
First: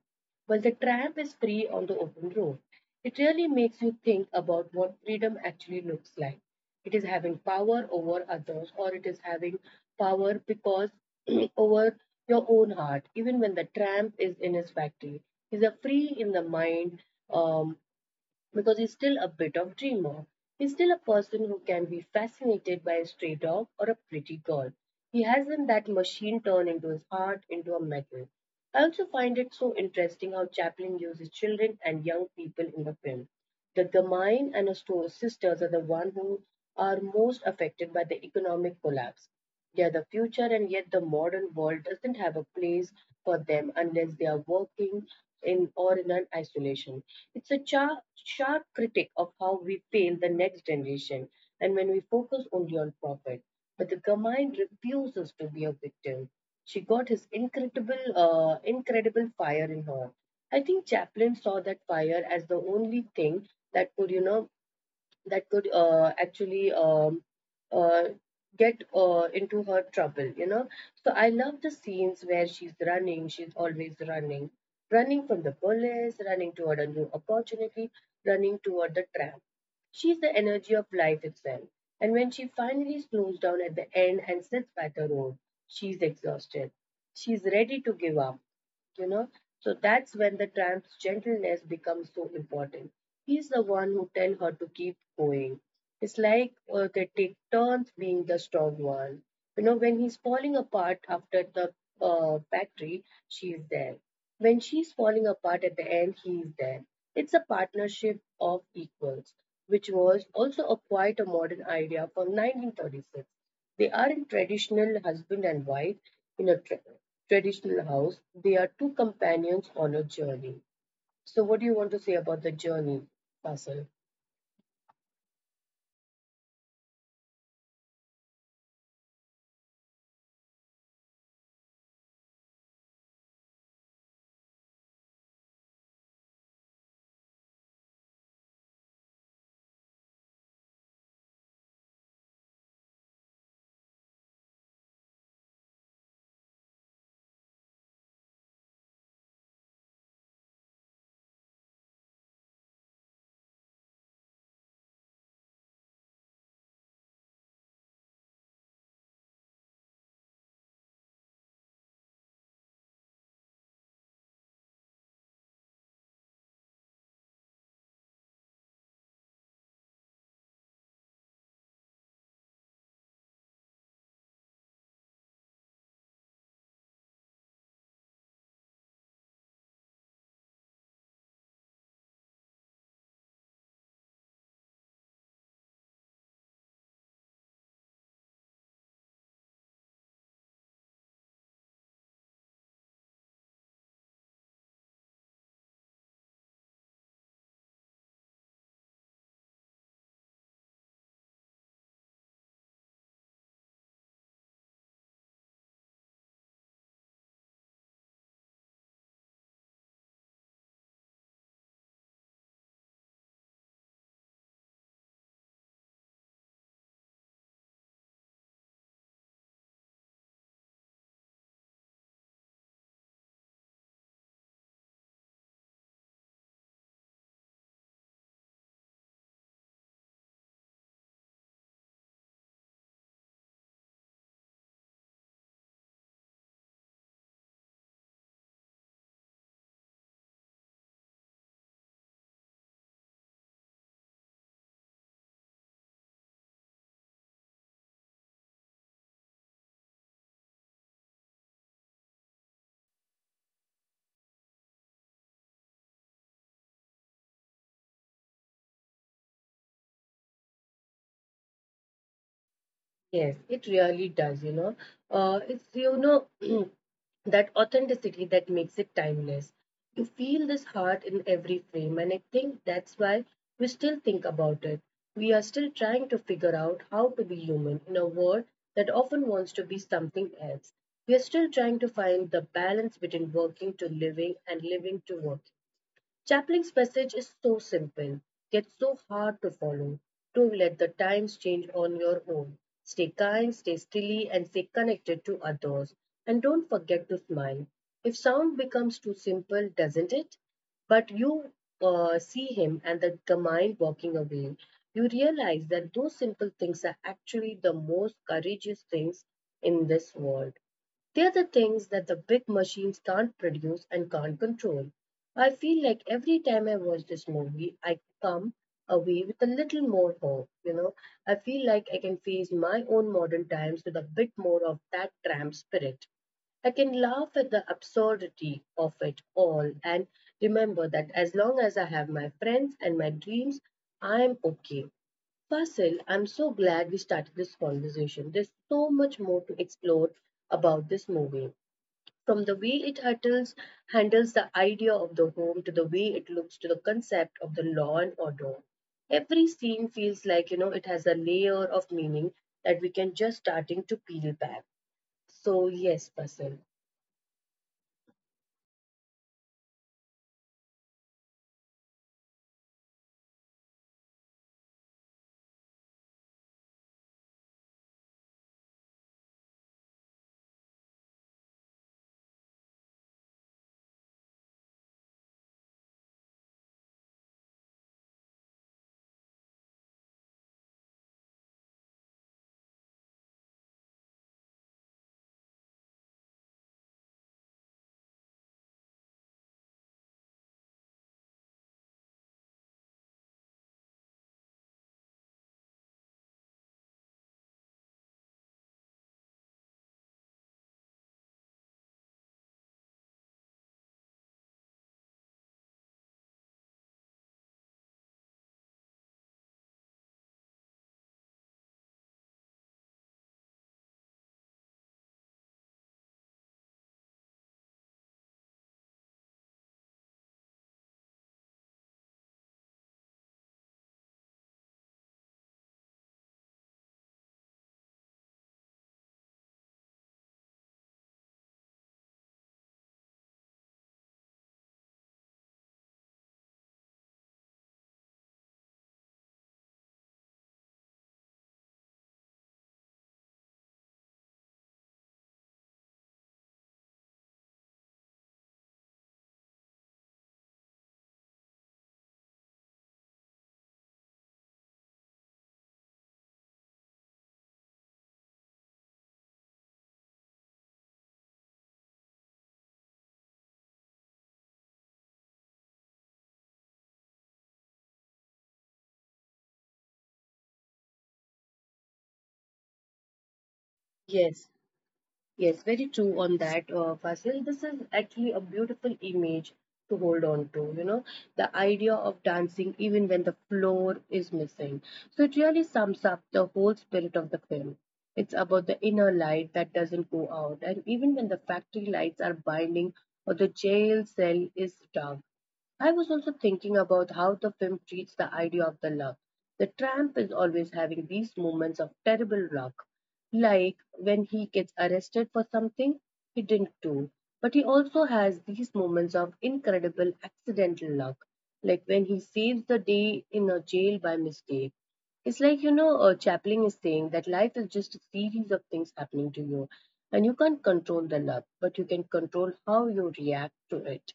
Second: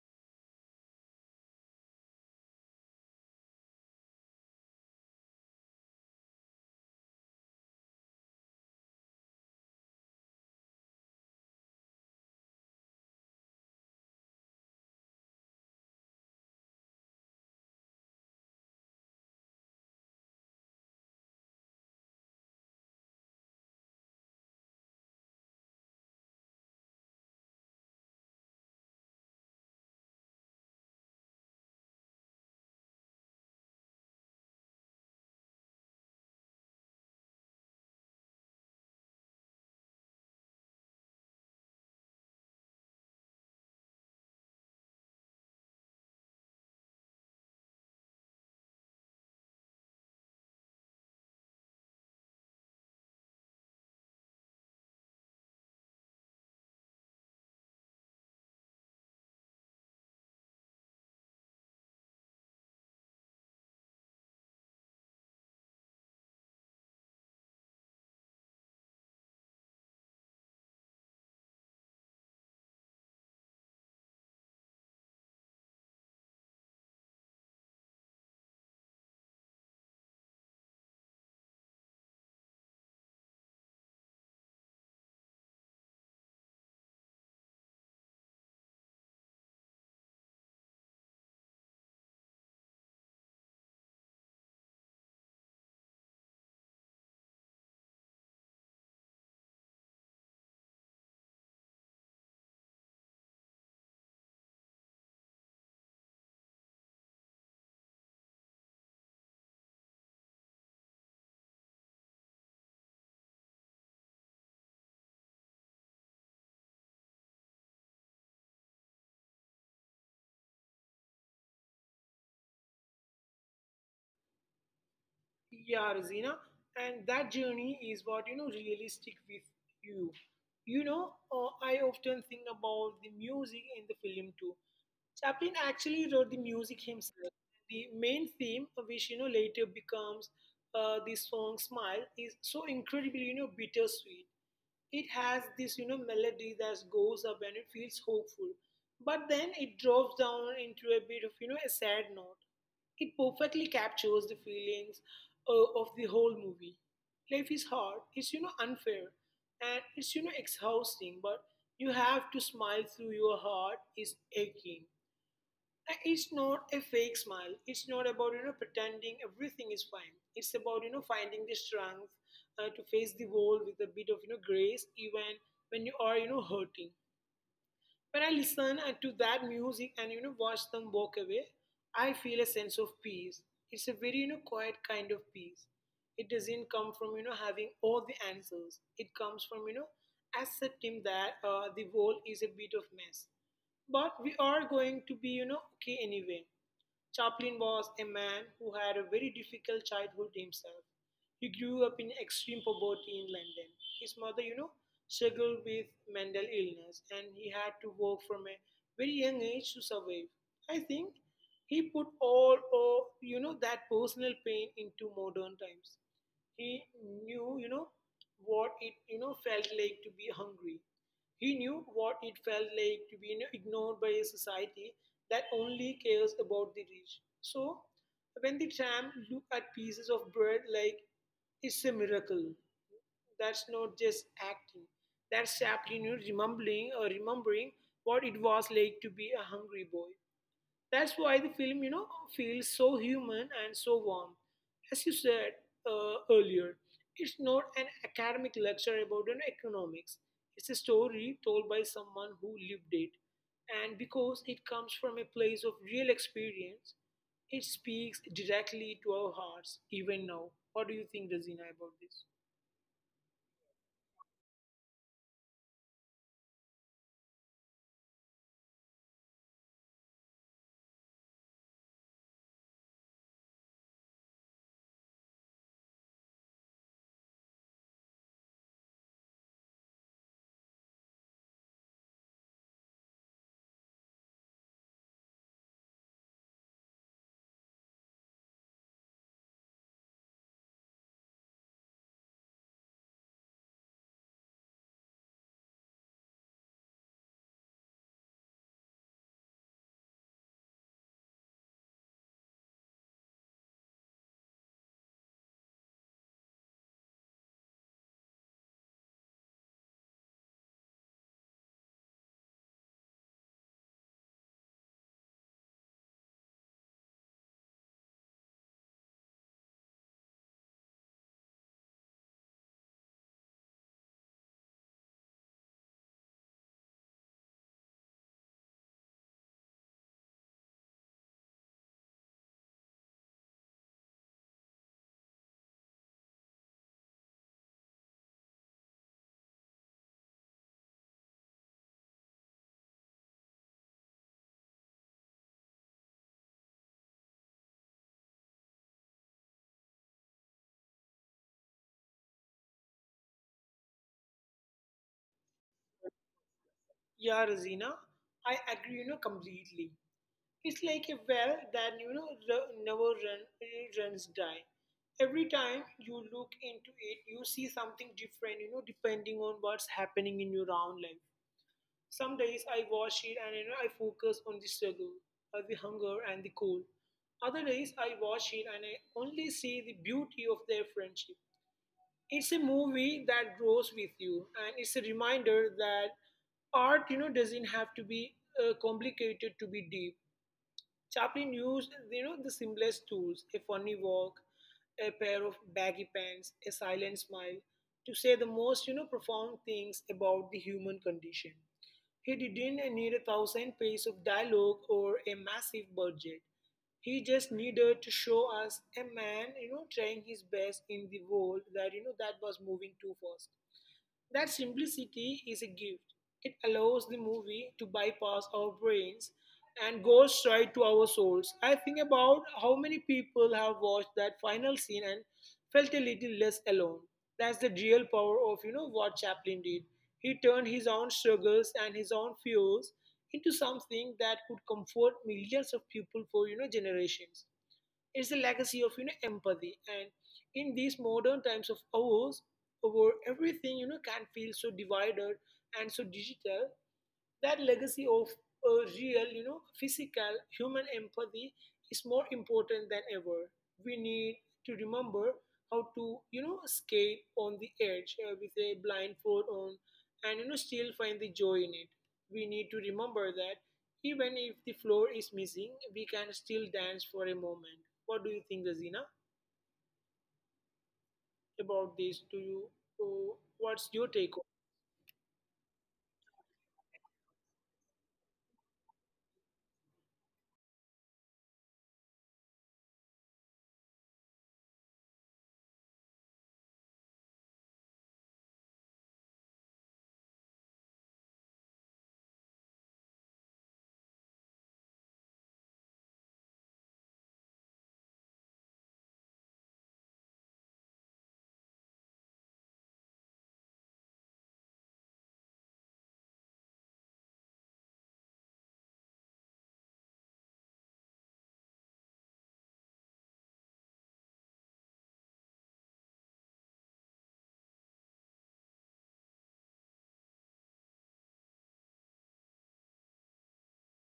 While the tramp is free on the open road. It really makes you think about what freedom actually looks like. It is having power over others, or it is having power because *clears throat* over your own heart. Even when the tramp is in his factory, he's a free in the mind. Um, because he's still a bit of dreamer. He's still a person who can be fascinated by a stray dog or a pretty girl. He hasn't that machine turn into his heart into a metal. I also find it so interesting how Chaplin uses children and young people in the film. The Gamine and her store sisters are the ones who are most affected by the economic collapse. Yeah, the future and yet the modern world doesn't have a place for them unless they are working in or in an isolation. It's a sharp critic of how we fail the next generation and when we focus only on profit. But the Gamine refuses to be a victim. She got his incredible, incredible fire in her. I think Chaplin saw that fire as the only thing that could, you know, that could actually uh, get into her trouble, you know. So I love the scenes where she's running, she's always running, running from the police, running toward a new opportunity, running toward the tram. She's the energy of life itself. And when she finally slows down at the end and sits by the road, she's exhausted. She's ready to give up, you know. So that's when the tramp's gentleness becomes so important. He's the one who tells her to keep going. It's like they take turns being the strong one, you know. When he's falling apart after the factory, she's there. When she's falling apart at the end, he's there. It's a partnership of equals, which was also a quite a modern idea from 1936. They aren't traditional husband and wife in a traditional house. They are two companions on a journey. So, what do you want to say about the journey, Faisal?
Yeah, Rosina, and that journey is what really stick with you. I often think about the music in the film too. Chaplin actually wrote the music himself. The main theme, which later becomes the song "Smile," is so incredibly bittersweet. It has this melody that goes up and it feels hopeful, but then it drops down into a bit of a sad note. It perfectly captures the feelings of the whole movie. Life is hard, it's unfair, and it's exhausting, but you have to smile through your heart is aching. And it's not a fake smile. It's not about pretending everything is fine. It's about finding the strength to face the world with a bit of grace, even when you are hurting. When I listen to that music and watch them walk away, I feel a sense of peace. It's a very quiet kind of peace. It doesn't come from having all the answers. It comes from accepting that the world is a bit of mess, but we are going to be okay anyway. Chaplin was a man who had a very difficult childhood himself. He grew up in extreme poverty in London. His mother, struggled with mental illness and he had to work from a very young age to survive. I think he put all of that personal pain into modern times. He knew what it felt like to be hungry. He knew what it felt like to be ignored by a society that only cares about the rich. So, when the tramp look at pieces of bread like it's a miracle, that's not just acting. That's simply remembering or remembering what it was like to be a hungry boy. That's why the film feels so human and so warm. As you said earlier, it's not an academic lecture about economics. It's a story told by someone who lived it, and because it comes from a place of real experience, it speaks directly to our hearts even now. What do you think, Razina, about this?
Yes, it really does, you know. It's, you know, *clears throat* that authenticity that makes it timeless. You feel this heart in every frame, and I think that's why we still think about it. We are still trying to figure out how to be human in a world that often wants to be something else. We are still trying to find the balance between working to living and living to working. Chaplin's message is so simple, yet so hard to follow. Don't let the times change on your own. Stay kind, stay steady, and stay connected to others. And don't forget to smile. If sound becomes too simple, doesn't it? But you see him and the mind walking away. You realize that those simple things are actually the most courageous things in this world. They're the things that the big machines can't produce and can't control. I feel like every time I watch this movie, I come away with a little more hope. You know, I feel like I can face my own modern times with a bit more of that tramp spirit. I can laugh at the absurdity of it all and remember that as long as I have my friends and my dreams, I am okay. Fasil, I'm so glad we started this conversation. There's so much more to explore about this movie. From the way it handles the idea of the home to the way it looks to the concept of the law and order. Every scene feels like, you know, it has a layer of meaning that we can just starting to peel back. So yes, Fasil.
Yeah, Razina, I agree completely. It's like a well that never run, runs dry. Every time you look into it, you see something different. You know, depending on what's happening in your own life. Some days I watch it and I focus on the struggle, or the hunger and the cold. Other days I watch it and I only see the beauty of their friendship. It's a movie that grows with you, and it's a reminder that art doesn't have to be complicated to be deep. Chaplin used the simplest tools, a funny walk, a pair of baggy pants, a silent smile, to say the most profound things about the human condition. He didn't need a thousand pages of dialogue or a massive budget. He just needed to show us a man trying his best in the world that that was moving too fast. That simplicity is a gift. It allows the movie to bypass our brains and go straight to our souls. I think about how many people have watched that final scene and felt a little less alone. That's the real power of what Chaplin did. He turned his own struggles and his own fears into something that could comfort millions of people for generations. It's a legacy of empathy, and in these modern times of ours, where everything can feel so divided and so digital, that legacy of a real physical human empathy is more important than ever. We need to remember how to skate on the edge with a blindfold on and still find the joy in it. We need to remember that even if the floor is missing, we can still dance for a moment. What do you think, Razina, about this? Do you, what's your take on?
Yes. Yes, very true on that, Fasil. This is actually a beautiful image to hold on to, you know, the idea of dancing even when the floor is missing. So it really sums up the whole spirit of the film. It's about the inner light that doesn't go out, and even when the factory lights are blinding or the jail cell is dark, I was also thinking about how the film treats the idea of the luck. The tramp is always having these moments of terrible luck, like when he gets arrested for something he didn't do. But he also has these moments of incredible accidental luck, like when he saves the day in a jail by mistake. It's like, you know, Chaplin is saying that life is just a series of things happening to you, and you can't control the luck, but you can control how you react to it.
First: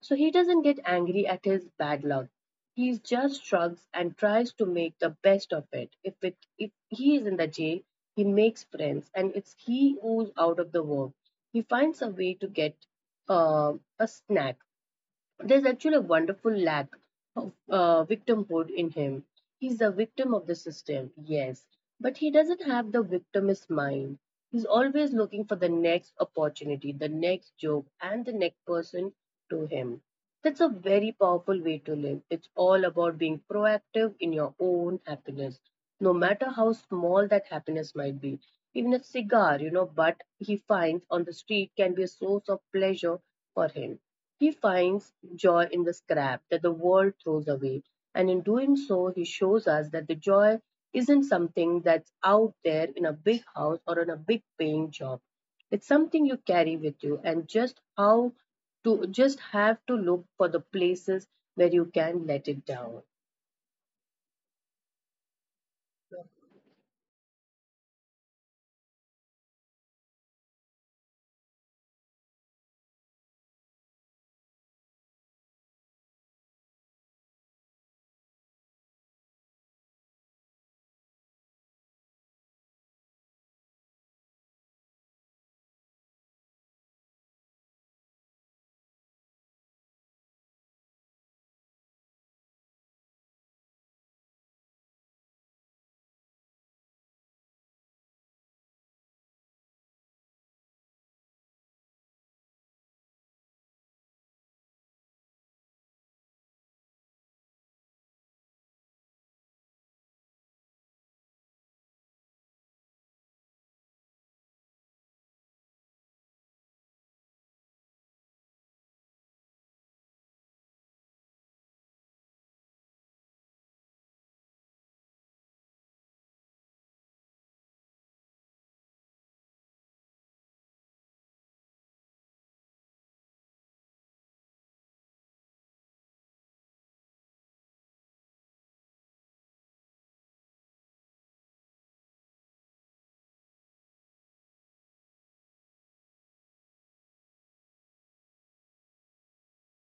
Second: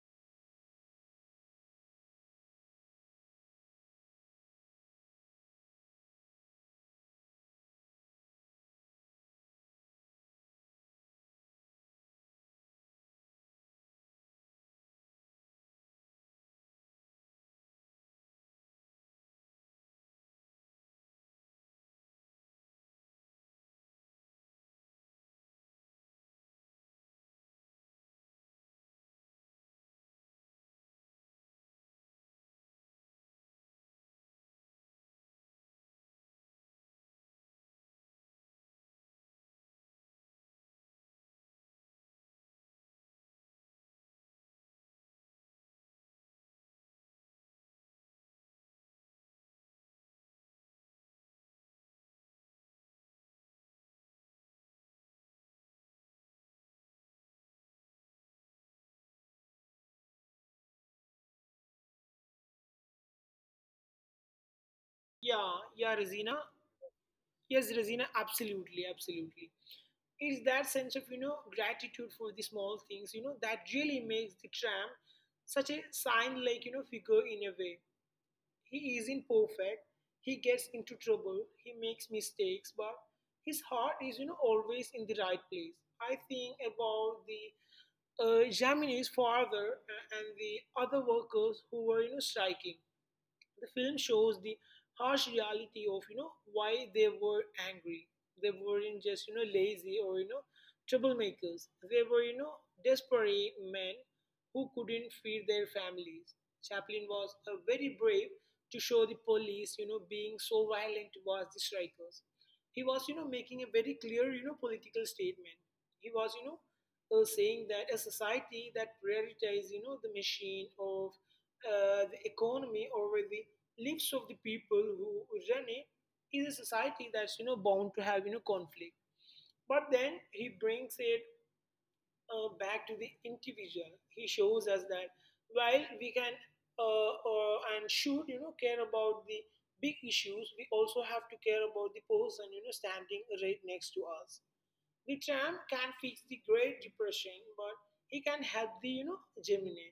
So he doesn't get angry at his bad luck. He just shrugs and tries to make the best of it. If he is in the jail, he makes friends, and it's he who's out of the work. He finds a way to get a snack. There's actually a wonderful lack of victimhood in him. He's a victim of the system, yes, but he doesn't have the victimist mind. He's always looking for the next opportunity, the next joke, and the next person to him. That's a very powerful way to live. It's all about being proactive in your own happiness, no matter how small that happiness might be. Even a cigar, you know, but he finds on the street can be a source of pleasure for him. He finds joy in the scrap that the world throws away, and in doing so, he shows us that the joy isn't something that's out there in a big house or in a big paying job. It's something you carry with you, and just how to just have to look for the places where you can let it down.
Yeah, yeah, Razina. Yes, Razina, absolutely, absolutely. It's that sense of gratitude for the small things that really makes the tramp such a sign like figure in a way. He isn't perfect. He gets into trouble, he makes mistakes, but his heart is always in the right place. I think about the Gemini's father and the other workers who were striking. The film shows the harsh reality of why they were angry. They weren't just lazy or troublemakers. They were desperate men who couldn't feed their families. Chaplin was very brave to show the police being so violent towards the strikers. He was making a very clear political statement. He was saying that a society that prioritizes the machine of the economy over the lives of the people who run it is a society that's bound to have conflict. But then he brings it back to the individual. He shows us that while we can and should care about the big issues, we also have to care about the person standing right next to us. The tram can fix the Great Depression, but he can help the gemini.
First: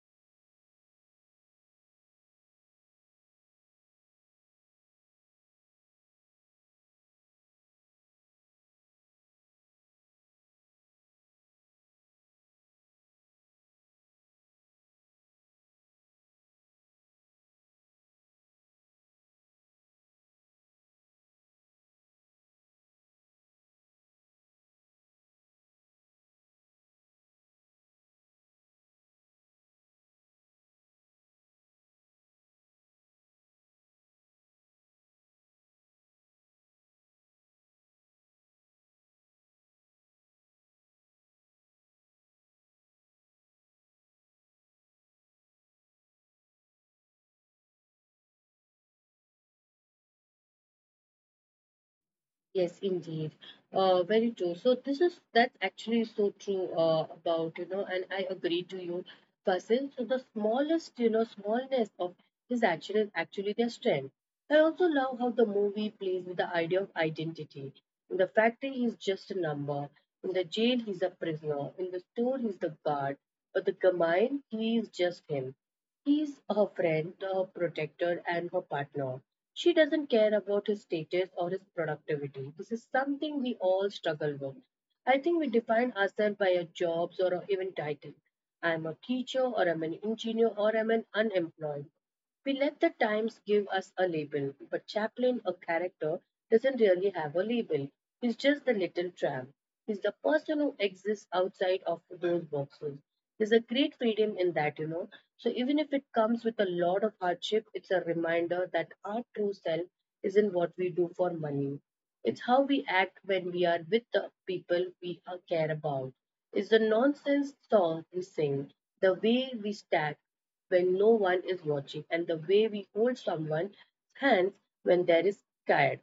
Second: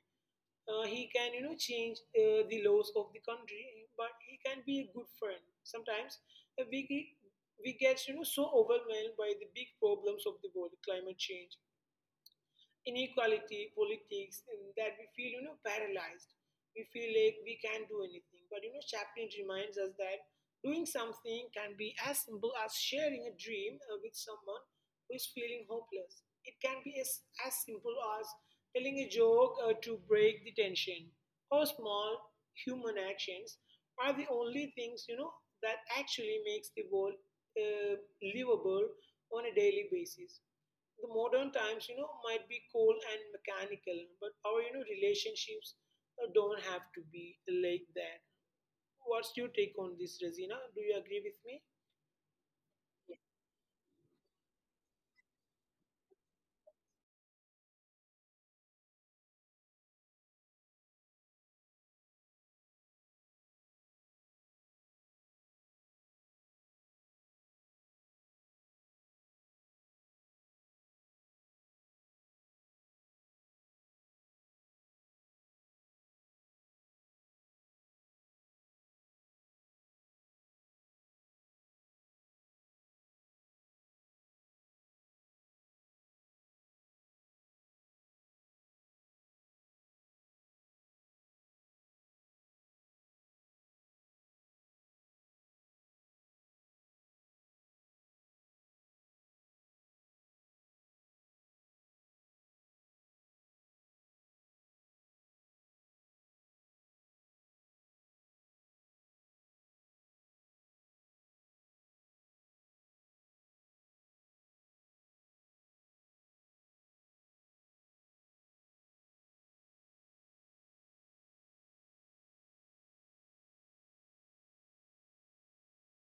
He can change the laws of the country, but he can be a good friend sometimes. uh, we ge- we get so overwhelmed by the big problems of the world, climate change, inequality, politics, and that we feel, paralyzed. We feel like we can't do anything. But, Chaplin reminds us that doing something can be as simple as sharing a dream with someone who is feeling hopeless. It can be as simple as telling a joke to break the tension. Or small human actions are the only things, that actually makes the world uh, livable on a daily basis. The modern times, might be cold and mechanical, but our, relationships don't have to be like that. What's your take on this, Razina? Do you agree with me?
Yes, indeed. Very true. So this is that's actually so true about, you know, and I agree to you, person. So the smallest, you know, smallness of his action is actually their strength. I also love how the movie plays with the idea of identity. In the factory, he's just a number. In the jail, he's a prisoner. In the store, he's the guard. But the gamine, he is just him. He's her friend, her protector, and her partner. She doesn't care about his status or his productivity. This is something we all struggle with. I think we define ourselves by our jobs or our even title. I'm a teacher, or I'm an engineer, or I'm an unemployed. We let the times give us a label, but Chaplin, a character, doesn't really have a label. He's just the little tramp. He's the person who exists outside of those boxes. There's a great freedom in that, you know. So even if it comes with a lot of hardship, it's a reminder that our true self isn't what we do for money. It's how we act when we are with the people we care about. It's the nonsense song we sing, the way we stack, when no one is watching, and the way we hold someone's hands when there is scared.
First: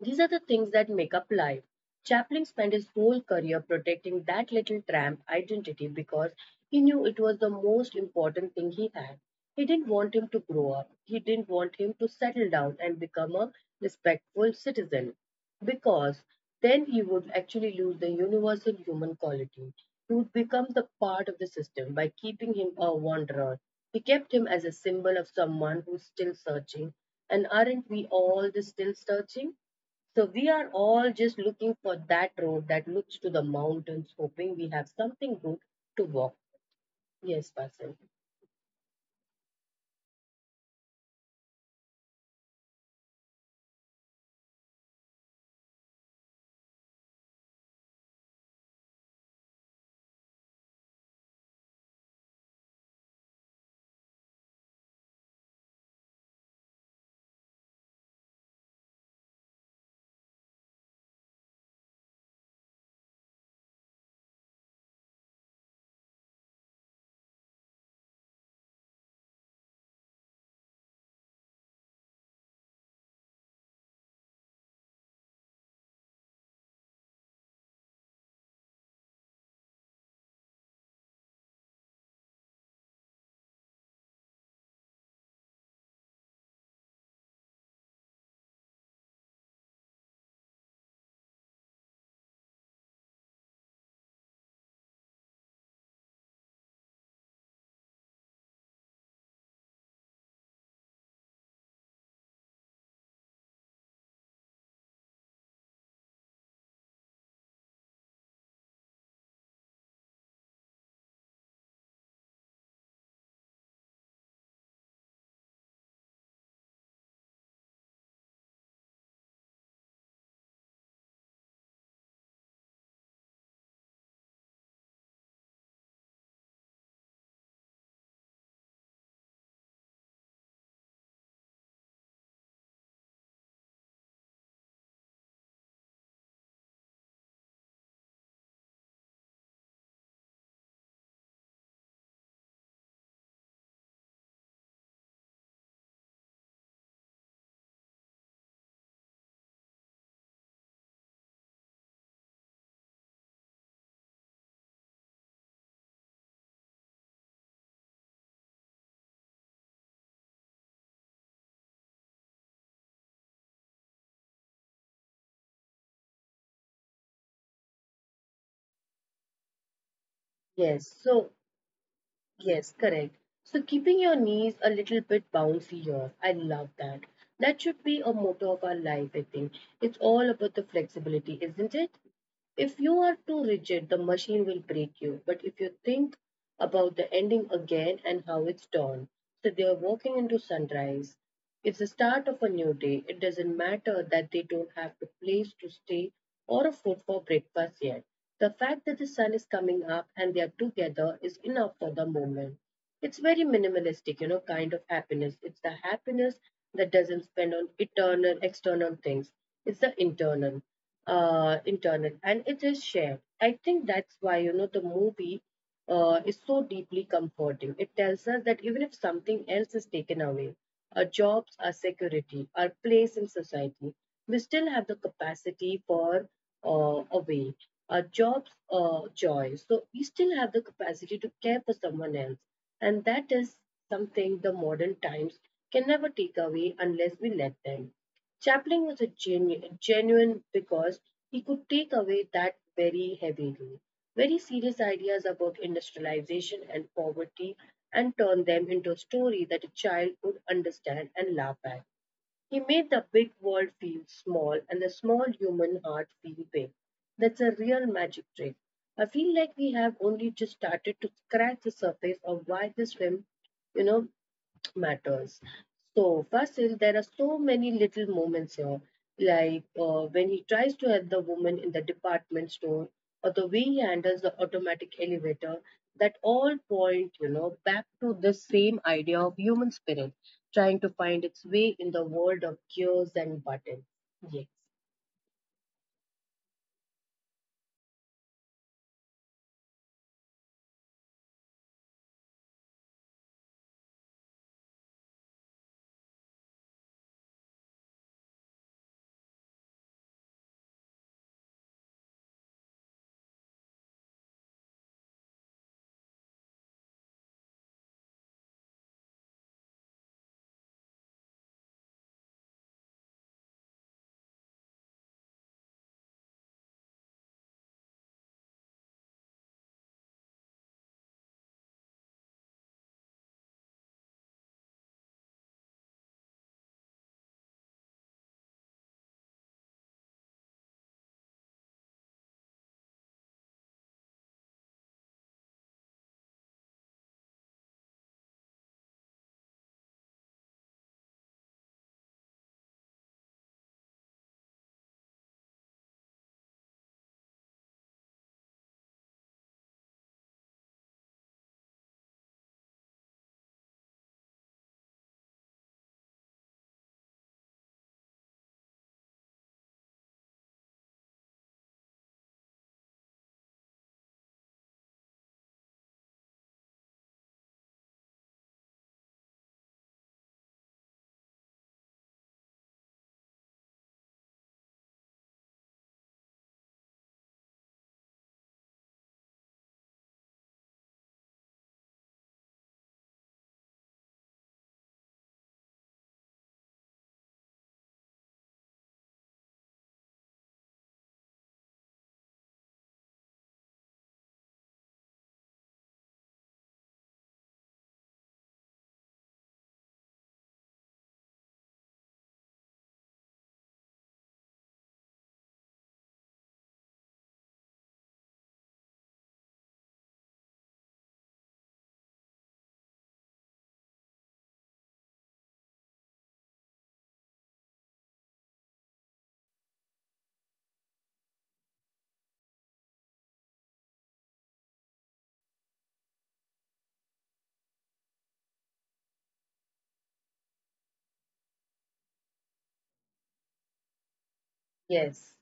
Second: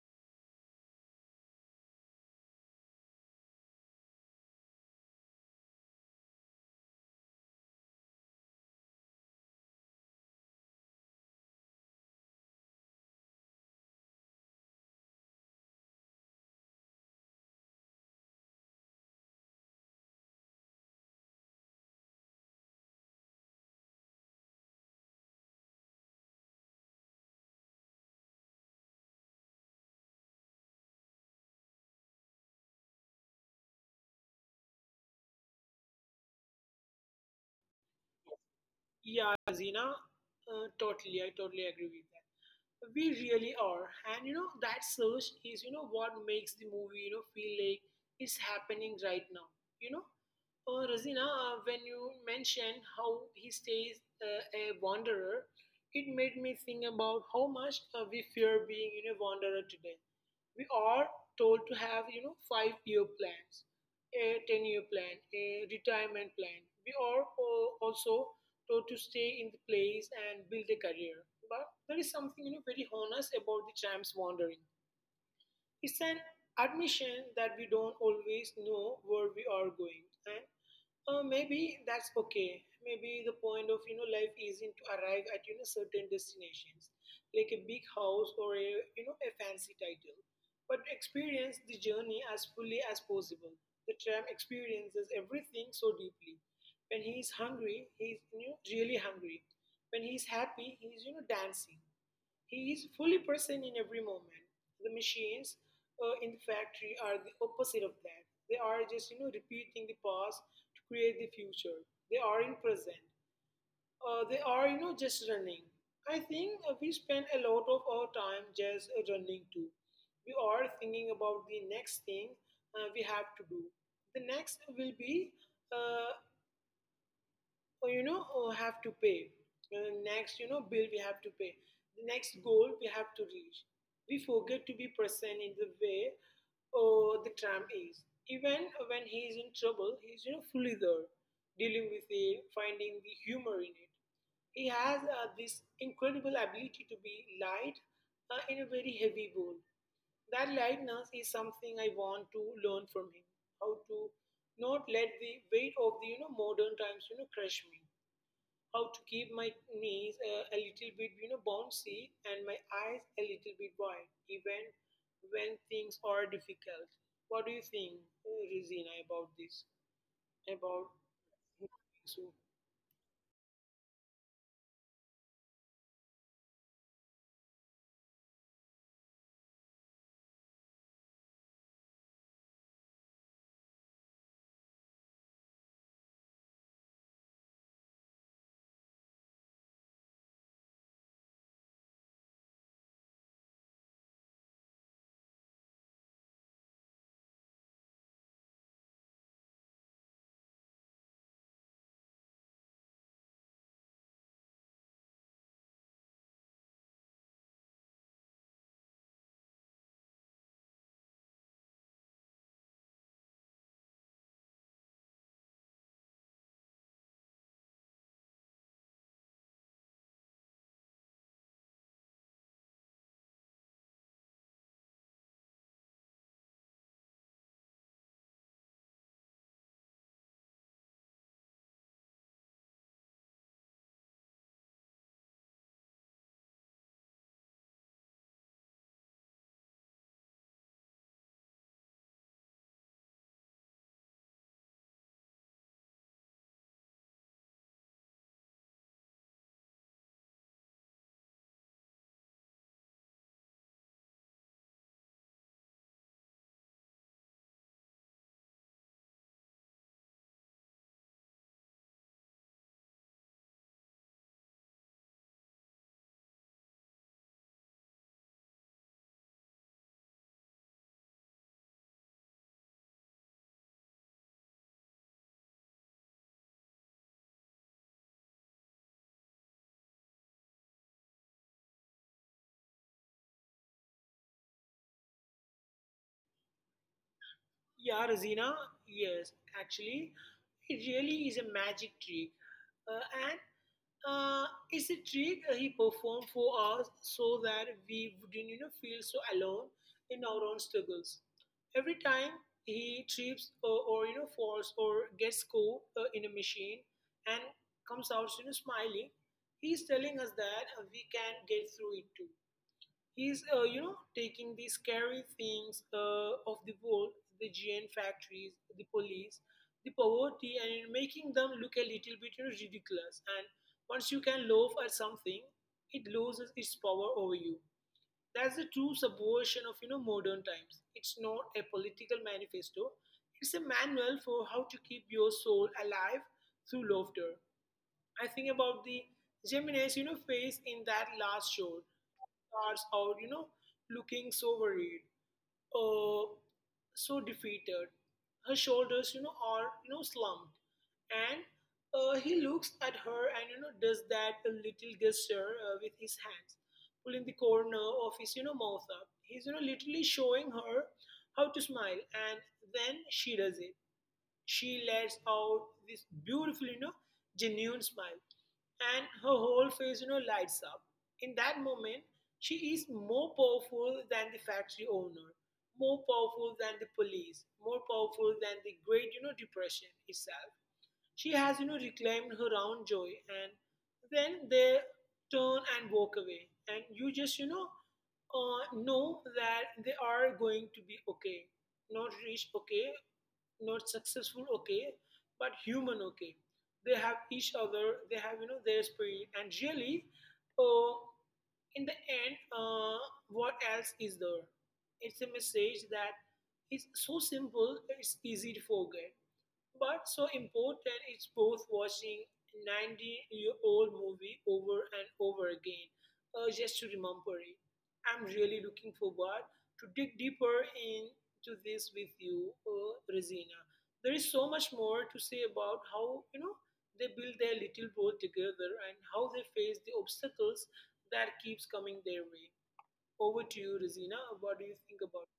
These are the things that make up life. Chaplin spent his whole career protecting that little tramp identity because he knew it was the most important thing he had. He didn't want him to grow up. He didn't want him to settle down and become a respectful citizen because then he would actually lose the universal human quality. He would become the part of the system. By keeping him a wanderer, he kept him as a symbol of someone who's still searching. And aren't we all the still searching? So we are all just looking for that road that looks to the mountains, hoping we have something good to walk. Yes, Basil.
Yeah, Razina, totally. I totally agree with that. We really are, and that search is, what makes the movie, feel like it's happening right now. You know, oh, Razina, when you mentioned how he stays a wanderer, it made me think about how much we fear being wanderer today. We are told to have, five-year plans, a 10-year plan, a retirement plan. We are also told to stay in the place and build a career. But there is something, very honest about the tram's wandering. It's an admission that we don't always know where we are going. And maybe that's okay. Maybe the point of life isn't to arrive at certain destinations like a big house or a a fancy title, but experience the journey as fully as possible. The tram experiences everything so deeply. When he is hungry, he is really hungry. When he is happy, he is dancing. He is fully present in every moment. The machines in the factory are the opposite of that. They are just repeating the past to create the future. They are in present. They are just running. I think we spend a lot of our time just running too. We are thinking about the next thing we have to do. The next will be uh, oh, oh, have to pay. Next bill we have to pay, the next goal we have to reach. We forget to be present in the way or the tram is. Even when he is in trouble, he's fully there, dealing with it, finding the humor in it. He has this incredible ability to be light in a very heavy bowl. That lightness is something I want to learn from him. How to not let the weight of the modern times crush me. How to keep my knees a little bit bouncy and my eyes a little bit wide, even when things are difficult. What do you think, Rizina, about this? About
Yes. So
so.
yes, correct. So keeping your knees a little bit bouncy here. I love that. That should be a motto of our life, I think. It's all about the flexibility, isn't it? If you are too rigid, the machine will break you. But if you think about the ending again and how it's done, so they are walking into sunrise. It's the start of a new day. It doesn't matter that they don't have a place to stay or a food for breakfast yet. The fact that the sun is coming up and they are together is enough for the moment. It's very minimalistic, you know, kind of happiness. It's the happiness that doesn't spend on eternal external things. It's the internal, internal, and it is shared. I think that's why you know the movie is so deeply comforting. It tells us that even if something else is taken away, our jobs, our security, our place in society, we still have the capacity for a way, our jobs, joy. So we still have the capacity to care for someone else. And that is something the modern times can never take away unless we let them. Chaplin was a genu- genuine because he could take away that very heavily, very serious ideas about industrialization and poverty and turn them into a story that a child could understand and laugh at. He made the big world feel small and the small human heart feel big. That's a real magic trick. I feel like we have only just started to scratch the surface of why this film, you know, matters. So first there are so many little moments here, like when he tries to help the woman in the department store, or the way he handles the automatic elevator, that all point you know back to the same idea of human spirit trying to find its way in the world of gears and buttons. Yes,
Yeah, Rosina, yes, actually, it really is a magic trick. And uh, it's a trick he performed for us so that we wouldn't feel so alone in our own struggles. Every time he trips or falls or gets caught in a machine and comes out smiling, he's telling us that we can get through it too. He's, taking the scary things of the world, the GN factories, the police, the poverty, and making them look a little bit ridiculous. And once you can laugh at something, it loses its power over you. That's the true subversion of modern times. It's not a political manifesto. It's a manual for how to keep your soul alive through laughter. I think about the Gemini's, face in that last shot. Starts out, looking so worried, uh, so defeated. Her shoulders, are slumped, and he looks at her and does that a little gesture with his hands, pulling the corner of his mouth up. He's literally showing her how to smile, and then she does it. She lets out this beautiful, genuine smile, and her whole face, lights up. In that moment, she is more powerful than the factory owner, more powerful than the police, more powerful than the Great Depression itself. She has, reclaimed her own joy, and then they turn and walk away, and you just, know that they are going to be okay, not reach okay, not successful okay, but human okay. They have each other, they have their spirit. And really, uh, in the end, what else is there? It's a message that is so simple it's easy to forget, but so important. It's both watching 90-year-old movie over and over again just to remember it. I'm really looking forward to dig deeper into this with you, Regina. There is so much more to say about how they build their little world together and how they face the obstacles that keeps coming their way. Over to you, Resina. What do you think about?
yes,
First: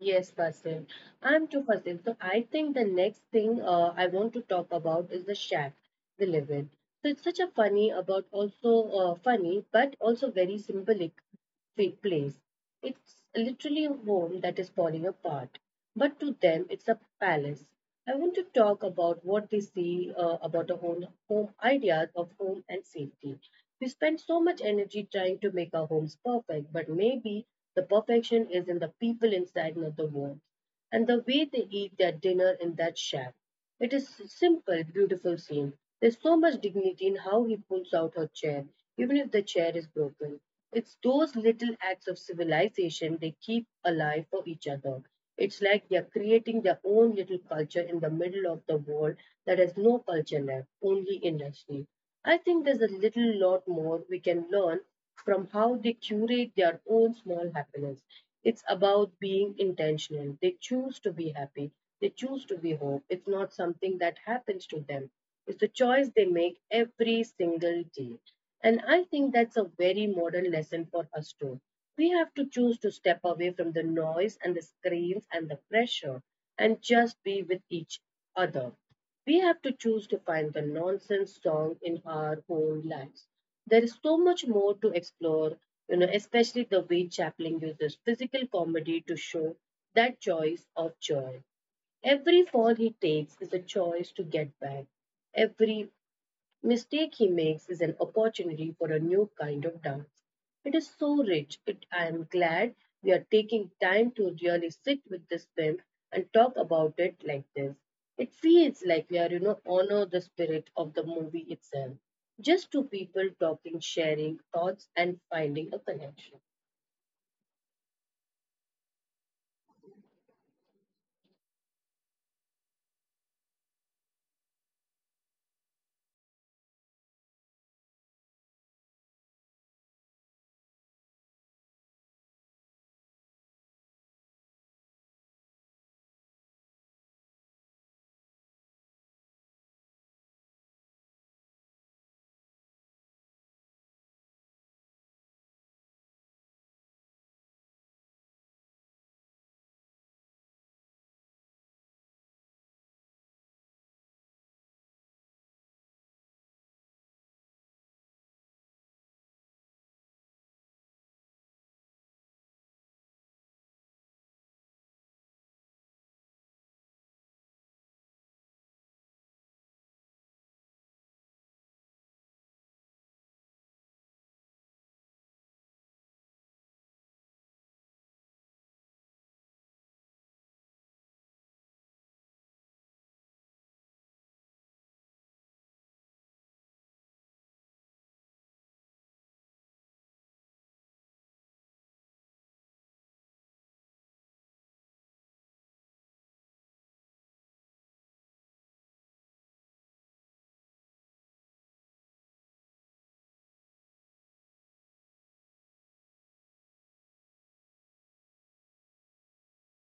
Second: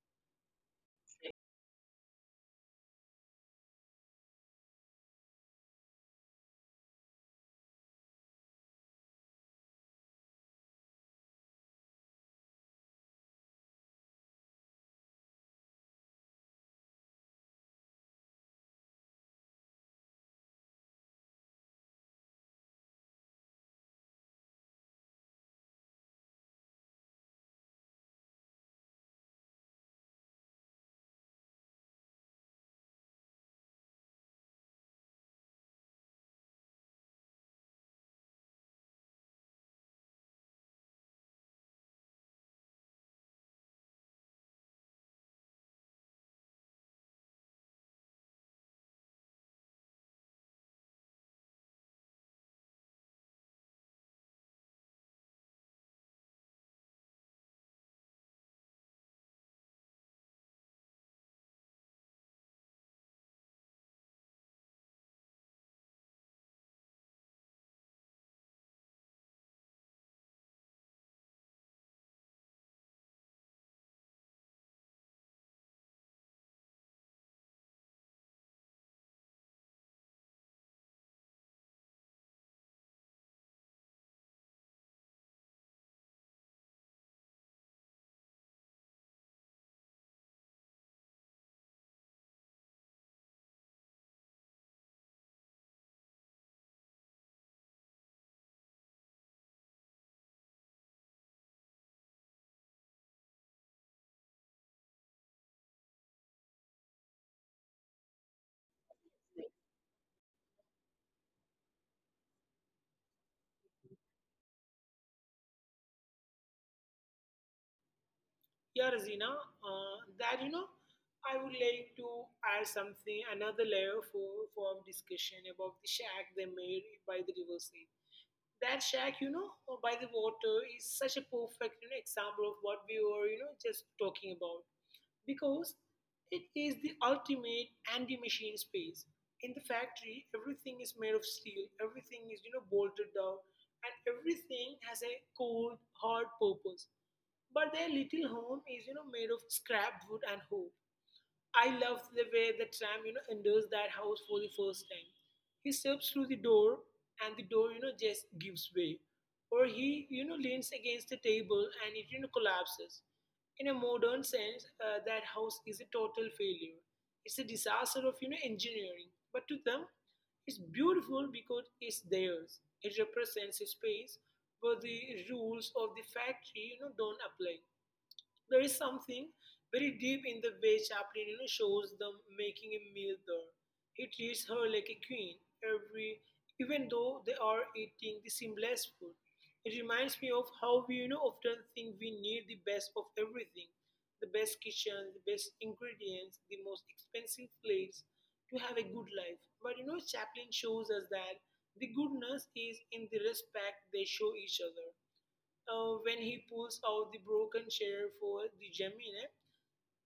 yes, Fasil. I'm too Fasil. So I think the next thing I want to talk about is the shack we live in. So it's such a funny, about also funny, but also very symbolic place. It's literally a home that is falling apart, but to them, it's a palace. I want to talk about what they see about a home, home ideas of home and safety. We spend so much energy trying to make our homes perfect, but maybe the perfection is in the people inside, not the walls, and the way they eat their dinner in that shack. It is a simple, beautiful scene. There's so much dignity in how he pulls out her chair, even if the chair is broken. It's those little acts of civilization they keep alive for each other. It's like they're creating their own little culture in the middle of the world that has no culture left, only industry. I think there's a little lot more we can learn from how they curate their own small happiness. It's about being intentional. They choose to be happy, they choose to be whole. It's not something that happens to them, it's a choice they make every single day. And I think that's a very modern lesson for us too. We have to choose to step away from the noise and the screens and the pressure and just be with each other. We have to choose to find the nonsense song in our own lives. There is so much more to explore, you know, especially the way Chaplin uses physical comedy to show that choice of joy. Every fall he takes is a choice to get back. Every mistake he makes is an opportunity for a new kind of dance. It is so rich. It, I am glad we are taking time to really sit with this film and talk about it like this. It feels like we are, you know, honor the spirit of the movie itself. Just two people talking, sharing thoughts, and finding a connection.
Yeah, Razina, uh, that you know, I would like to add something, another layer for discussion about the shack they made by the riverside. That shack, by the water is such a perfect example of what we were, just talking about, because it is the ultimate anti-machine space. In the factory, everything is made of steel, everything is bolted down, and everything has a cold, hard purpose. But their little home is made of scrap wood and hope. I loved the way the tram, enters that house for the first time. He steps through the door and the door, just gives way. Or he, leans against the table and it, collapses. In a modern sense, that house is a total failure. It's a disaster of, engineering. But to them, it's beautiful because it's theirs. It represents a space where the rules of the factory, don't apply. There is something very deep in the way Chaplin shows them making a meal there. He treats her like a queen, every even though they are eating the simplest food. It reminds me of how we often think we need the best of everything, the best kitchen, the best ingredients, the most expensive plates to have a good life. But Chaplin shows us that the goodness is in the respect they show each other. When he pulls out the broken chair for the Gemini,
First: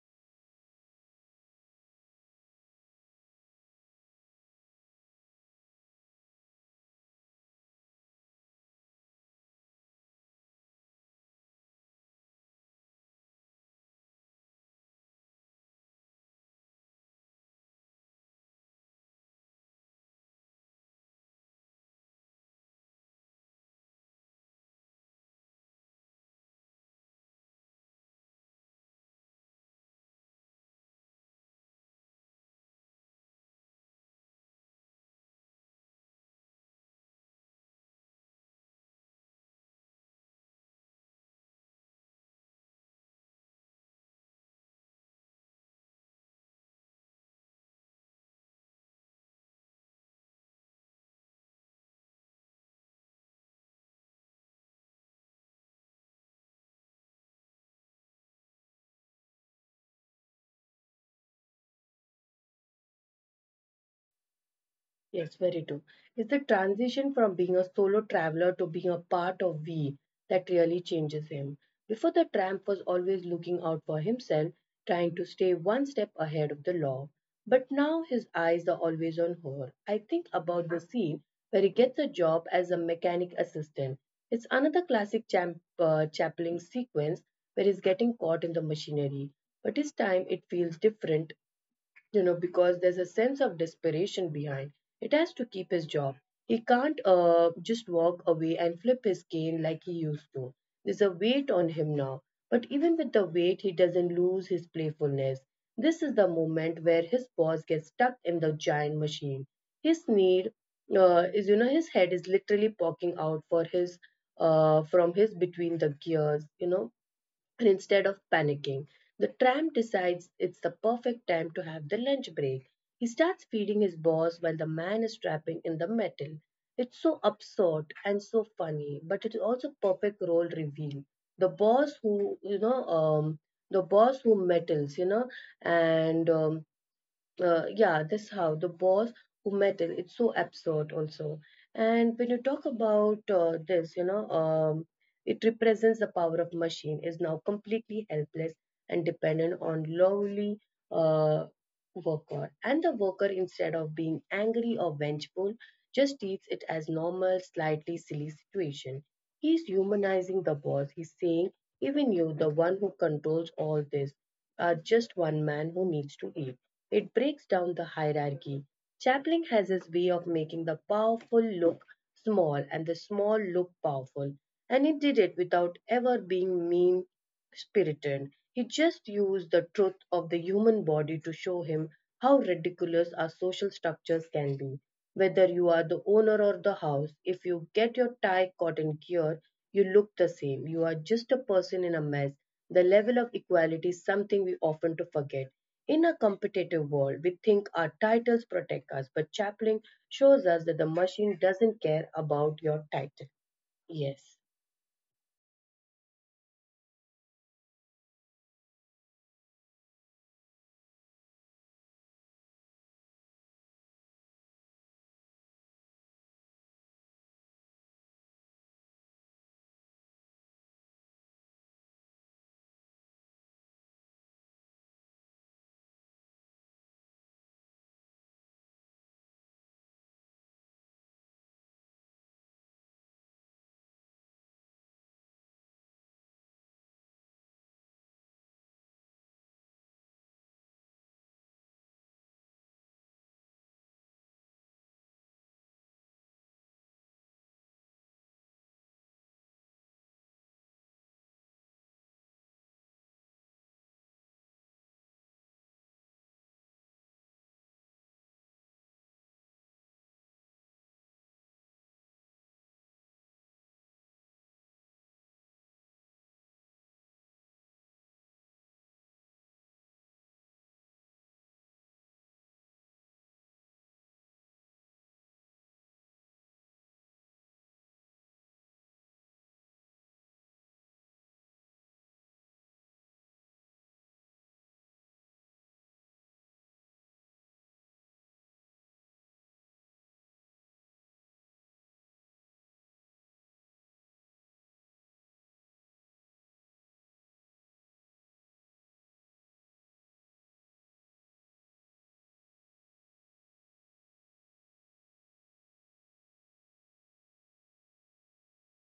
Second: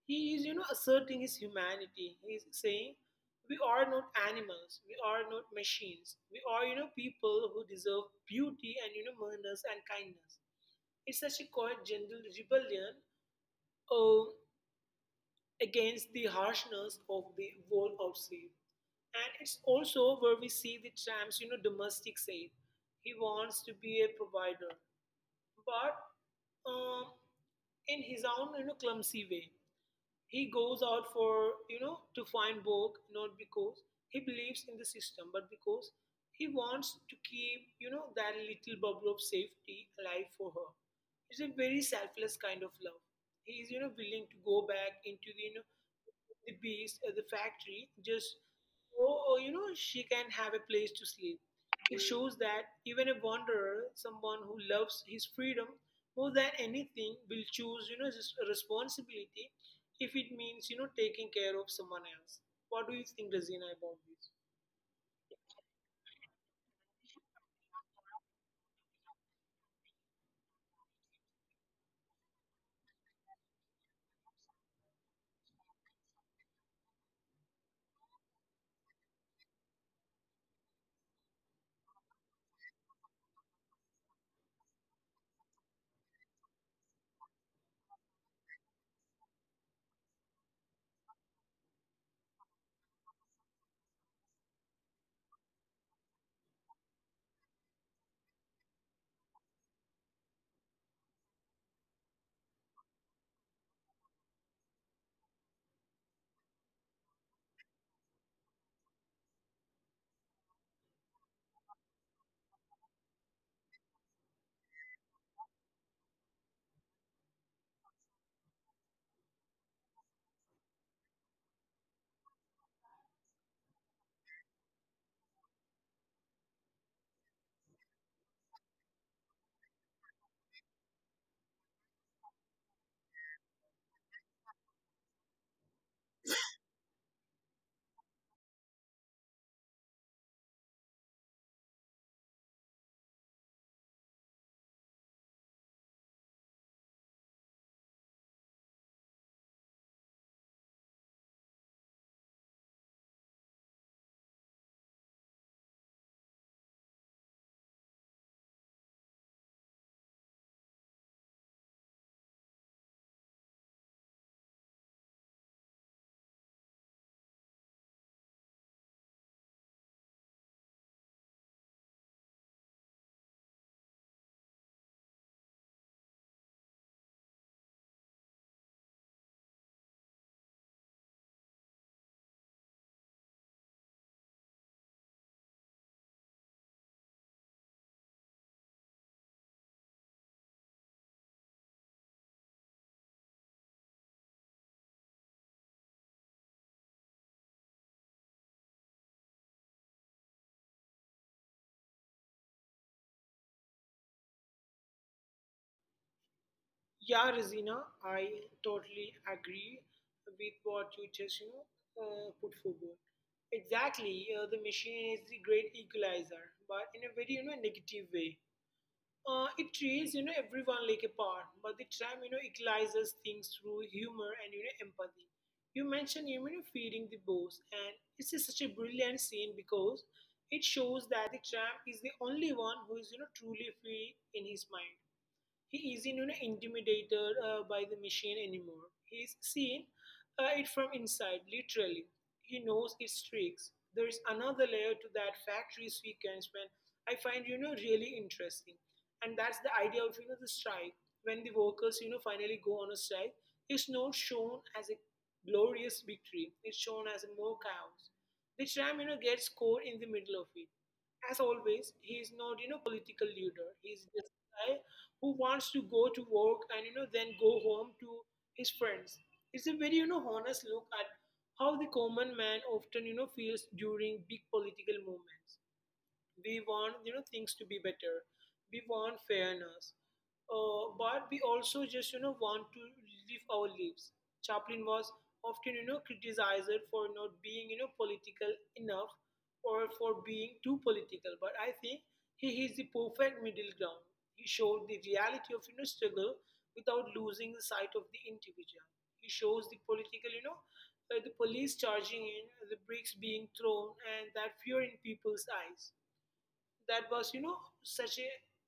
he is, asserting his humanity. He is saying, we are not animals. We are not machines. We are, people who deserve beauty and, manners and kindness. It's such a quiet, gentle rebellion uh, against the harshness of the world outside. And it's also where we see the tramp's, domestic side. He wants to be a provider, but um in his own clumsy way. He goes out to find work, not because he believes in the system, but because he wants to keep, that little bubble of safety alive for her. It's a very selfless kind of love. He is, willing to go back into the beast at the factory, just so, she can have a place to sleep. It shows that even a wanderer, someone who loves his freedom more than anything, will choose, this responsibility if it means taking care of someone else. What do you think, Razina, about this?
Yes, very true. It's the transition from being a solo traveler to being a part of we that really changes him. Before the tramp was always looking out for himself, trying to stay one step ahead of the law. But now his eyes are always on her. I think about the scene where he gets a job as a mechanic assistant. It's another classic Chaplin sequence where he's getting caught in the machinery. But this time it feels different, you know, because there's a sense of desperation behind. It has to keep his job. He can't just walk away and flip his cane like he used to. There's a weight on him now. But even with the weight, he doesn't lose his playfulness. This is the moment where his boss gets stuck in the giant machine. His need is, you know, his head is literally poking out for his from his between the gears. You know, and instead of panicking, the tramp decides it's the perfect time to have the lunch break. He starts feeding his boss while the man is trapping in the metal. It's so absurd and so funny, but it's also perfect role reveal. The boss who, you know, um, the boss who metals, you know, and yeah, this how the boss who met it. It's so absurd also. And when you talk about this, you know, it represents the power of machine is now completely helpless and dependent on lowly uh, worker. And the worker, instead of being angry or vengeful, just treats it as normal, slightly silly situation. He's humanizing the boss. He's saying, even you, the one who controls all this, are just one man who needs to eat. It breaks down the hierarchy. Chaplin has his way of making the powerful look small and the small look powerful, and he did it without ever being mean spirited. He just used the truth of the human body to show him how ridiculous our social structures can be. Whether you are the owner or the house, if you get your tie caught in gear, you look the same. You are just a person in a mess. The level of equality is something we often to forget. In a competitive world, we think our titles protect us, but Chaplin shows us that the machine doesn't care about your title. Yes,
Yeah, Razina, I totally agree with what you just put forward. Exactly, the machine is the great equalizer, but in a very negative way. It treats everyone like a part, but the tram equalizes things through humor and empathy. You mentioned feeding the boss, and this is such a brilliant scene because it shows that the tram is the only one who is truly free in his mind. He isn't intimidated by the machine anymore. He's seen it from inside, literally. He knows its tricks. There is another layer to that factory sequence when I find really interesting, and that's the idea of the strike. When the workers finally go on a strike, it's not shown as a glorious victory. It's shown as a more chaos. The tram gets caught in the middle of it. As always, he is not, political leader. He's just a guy who wants to go to work and, then go home to his friends. It's a very, honest look at how the common man often, feels during big political movements. We want things to be better. We want fairness, but we also just want to live our lives. Chaplin was often criticized for not being political enough, or for being too political. But I think he is the perfect middle ground. He showed the reality of struggle without losing the sight of the individual. He shows the political the police charging in, the bricks being thrown, and that fear in people's eyes. That was you know such a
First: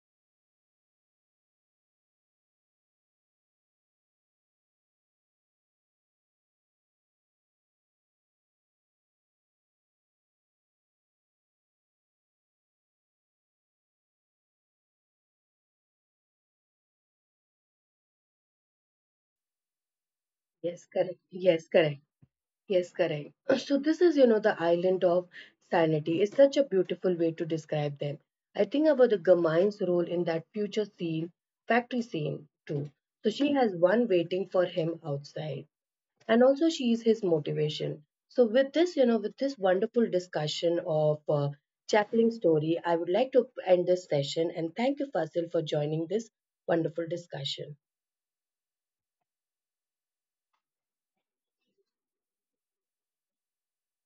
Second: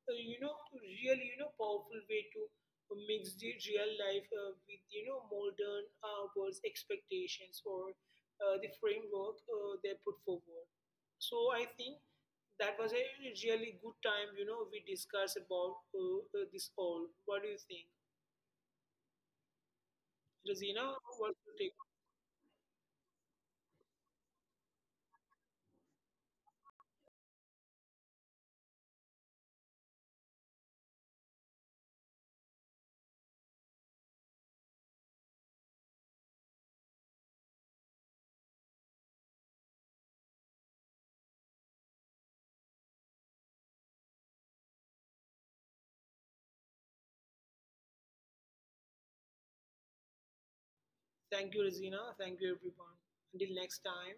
you know really powerful way to mix the real life with modern world's expectations, or the framework they put forward. So I think that was a really good time. We discussed about this all. What do you think, Razina,
yes, correct.
what's your
Yes,
take?
correct. Yes, correct. *clears throat* So this is, you know, the island of sanity is such a beautiful way to describe them. I think about the Gamaine's role in that future scene, factory scene too. So she has one waiting for him outside, and also she's his motivation. So with this, you know, with this wonderful discussion of Chaplin's story, I would like to end this session and thank you, Fasil, for joining this wonderful discussion.
Thank you, Razina. Thank you, everyone. Until next time.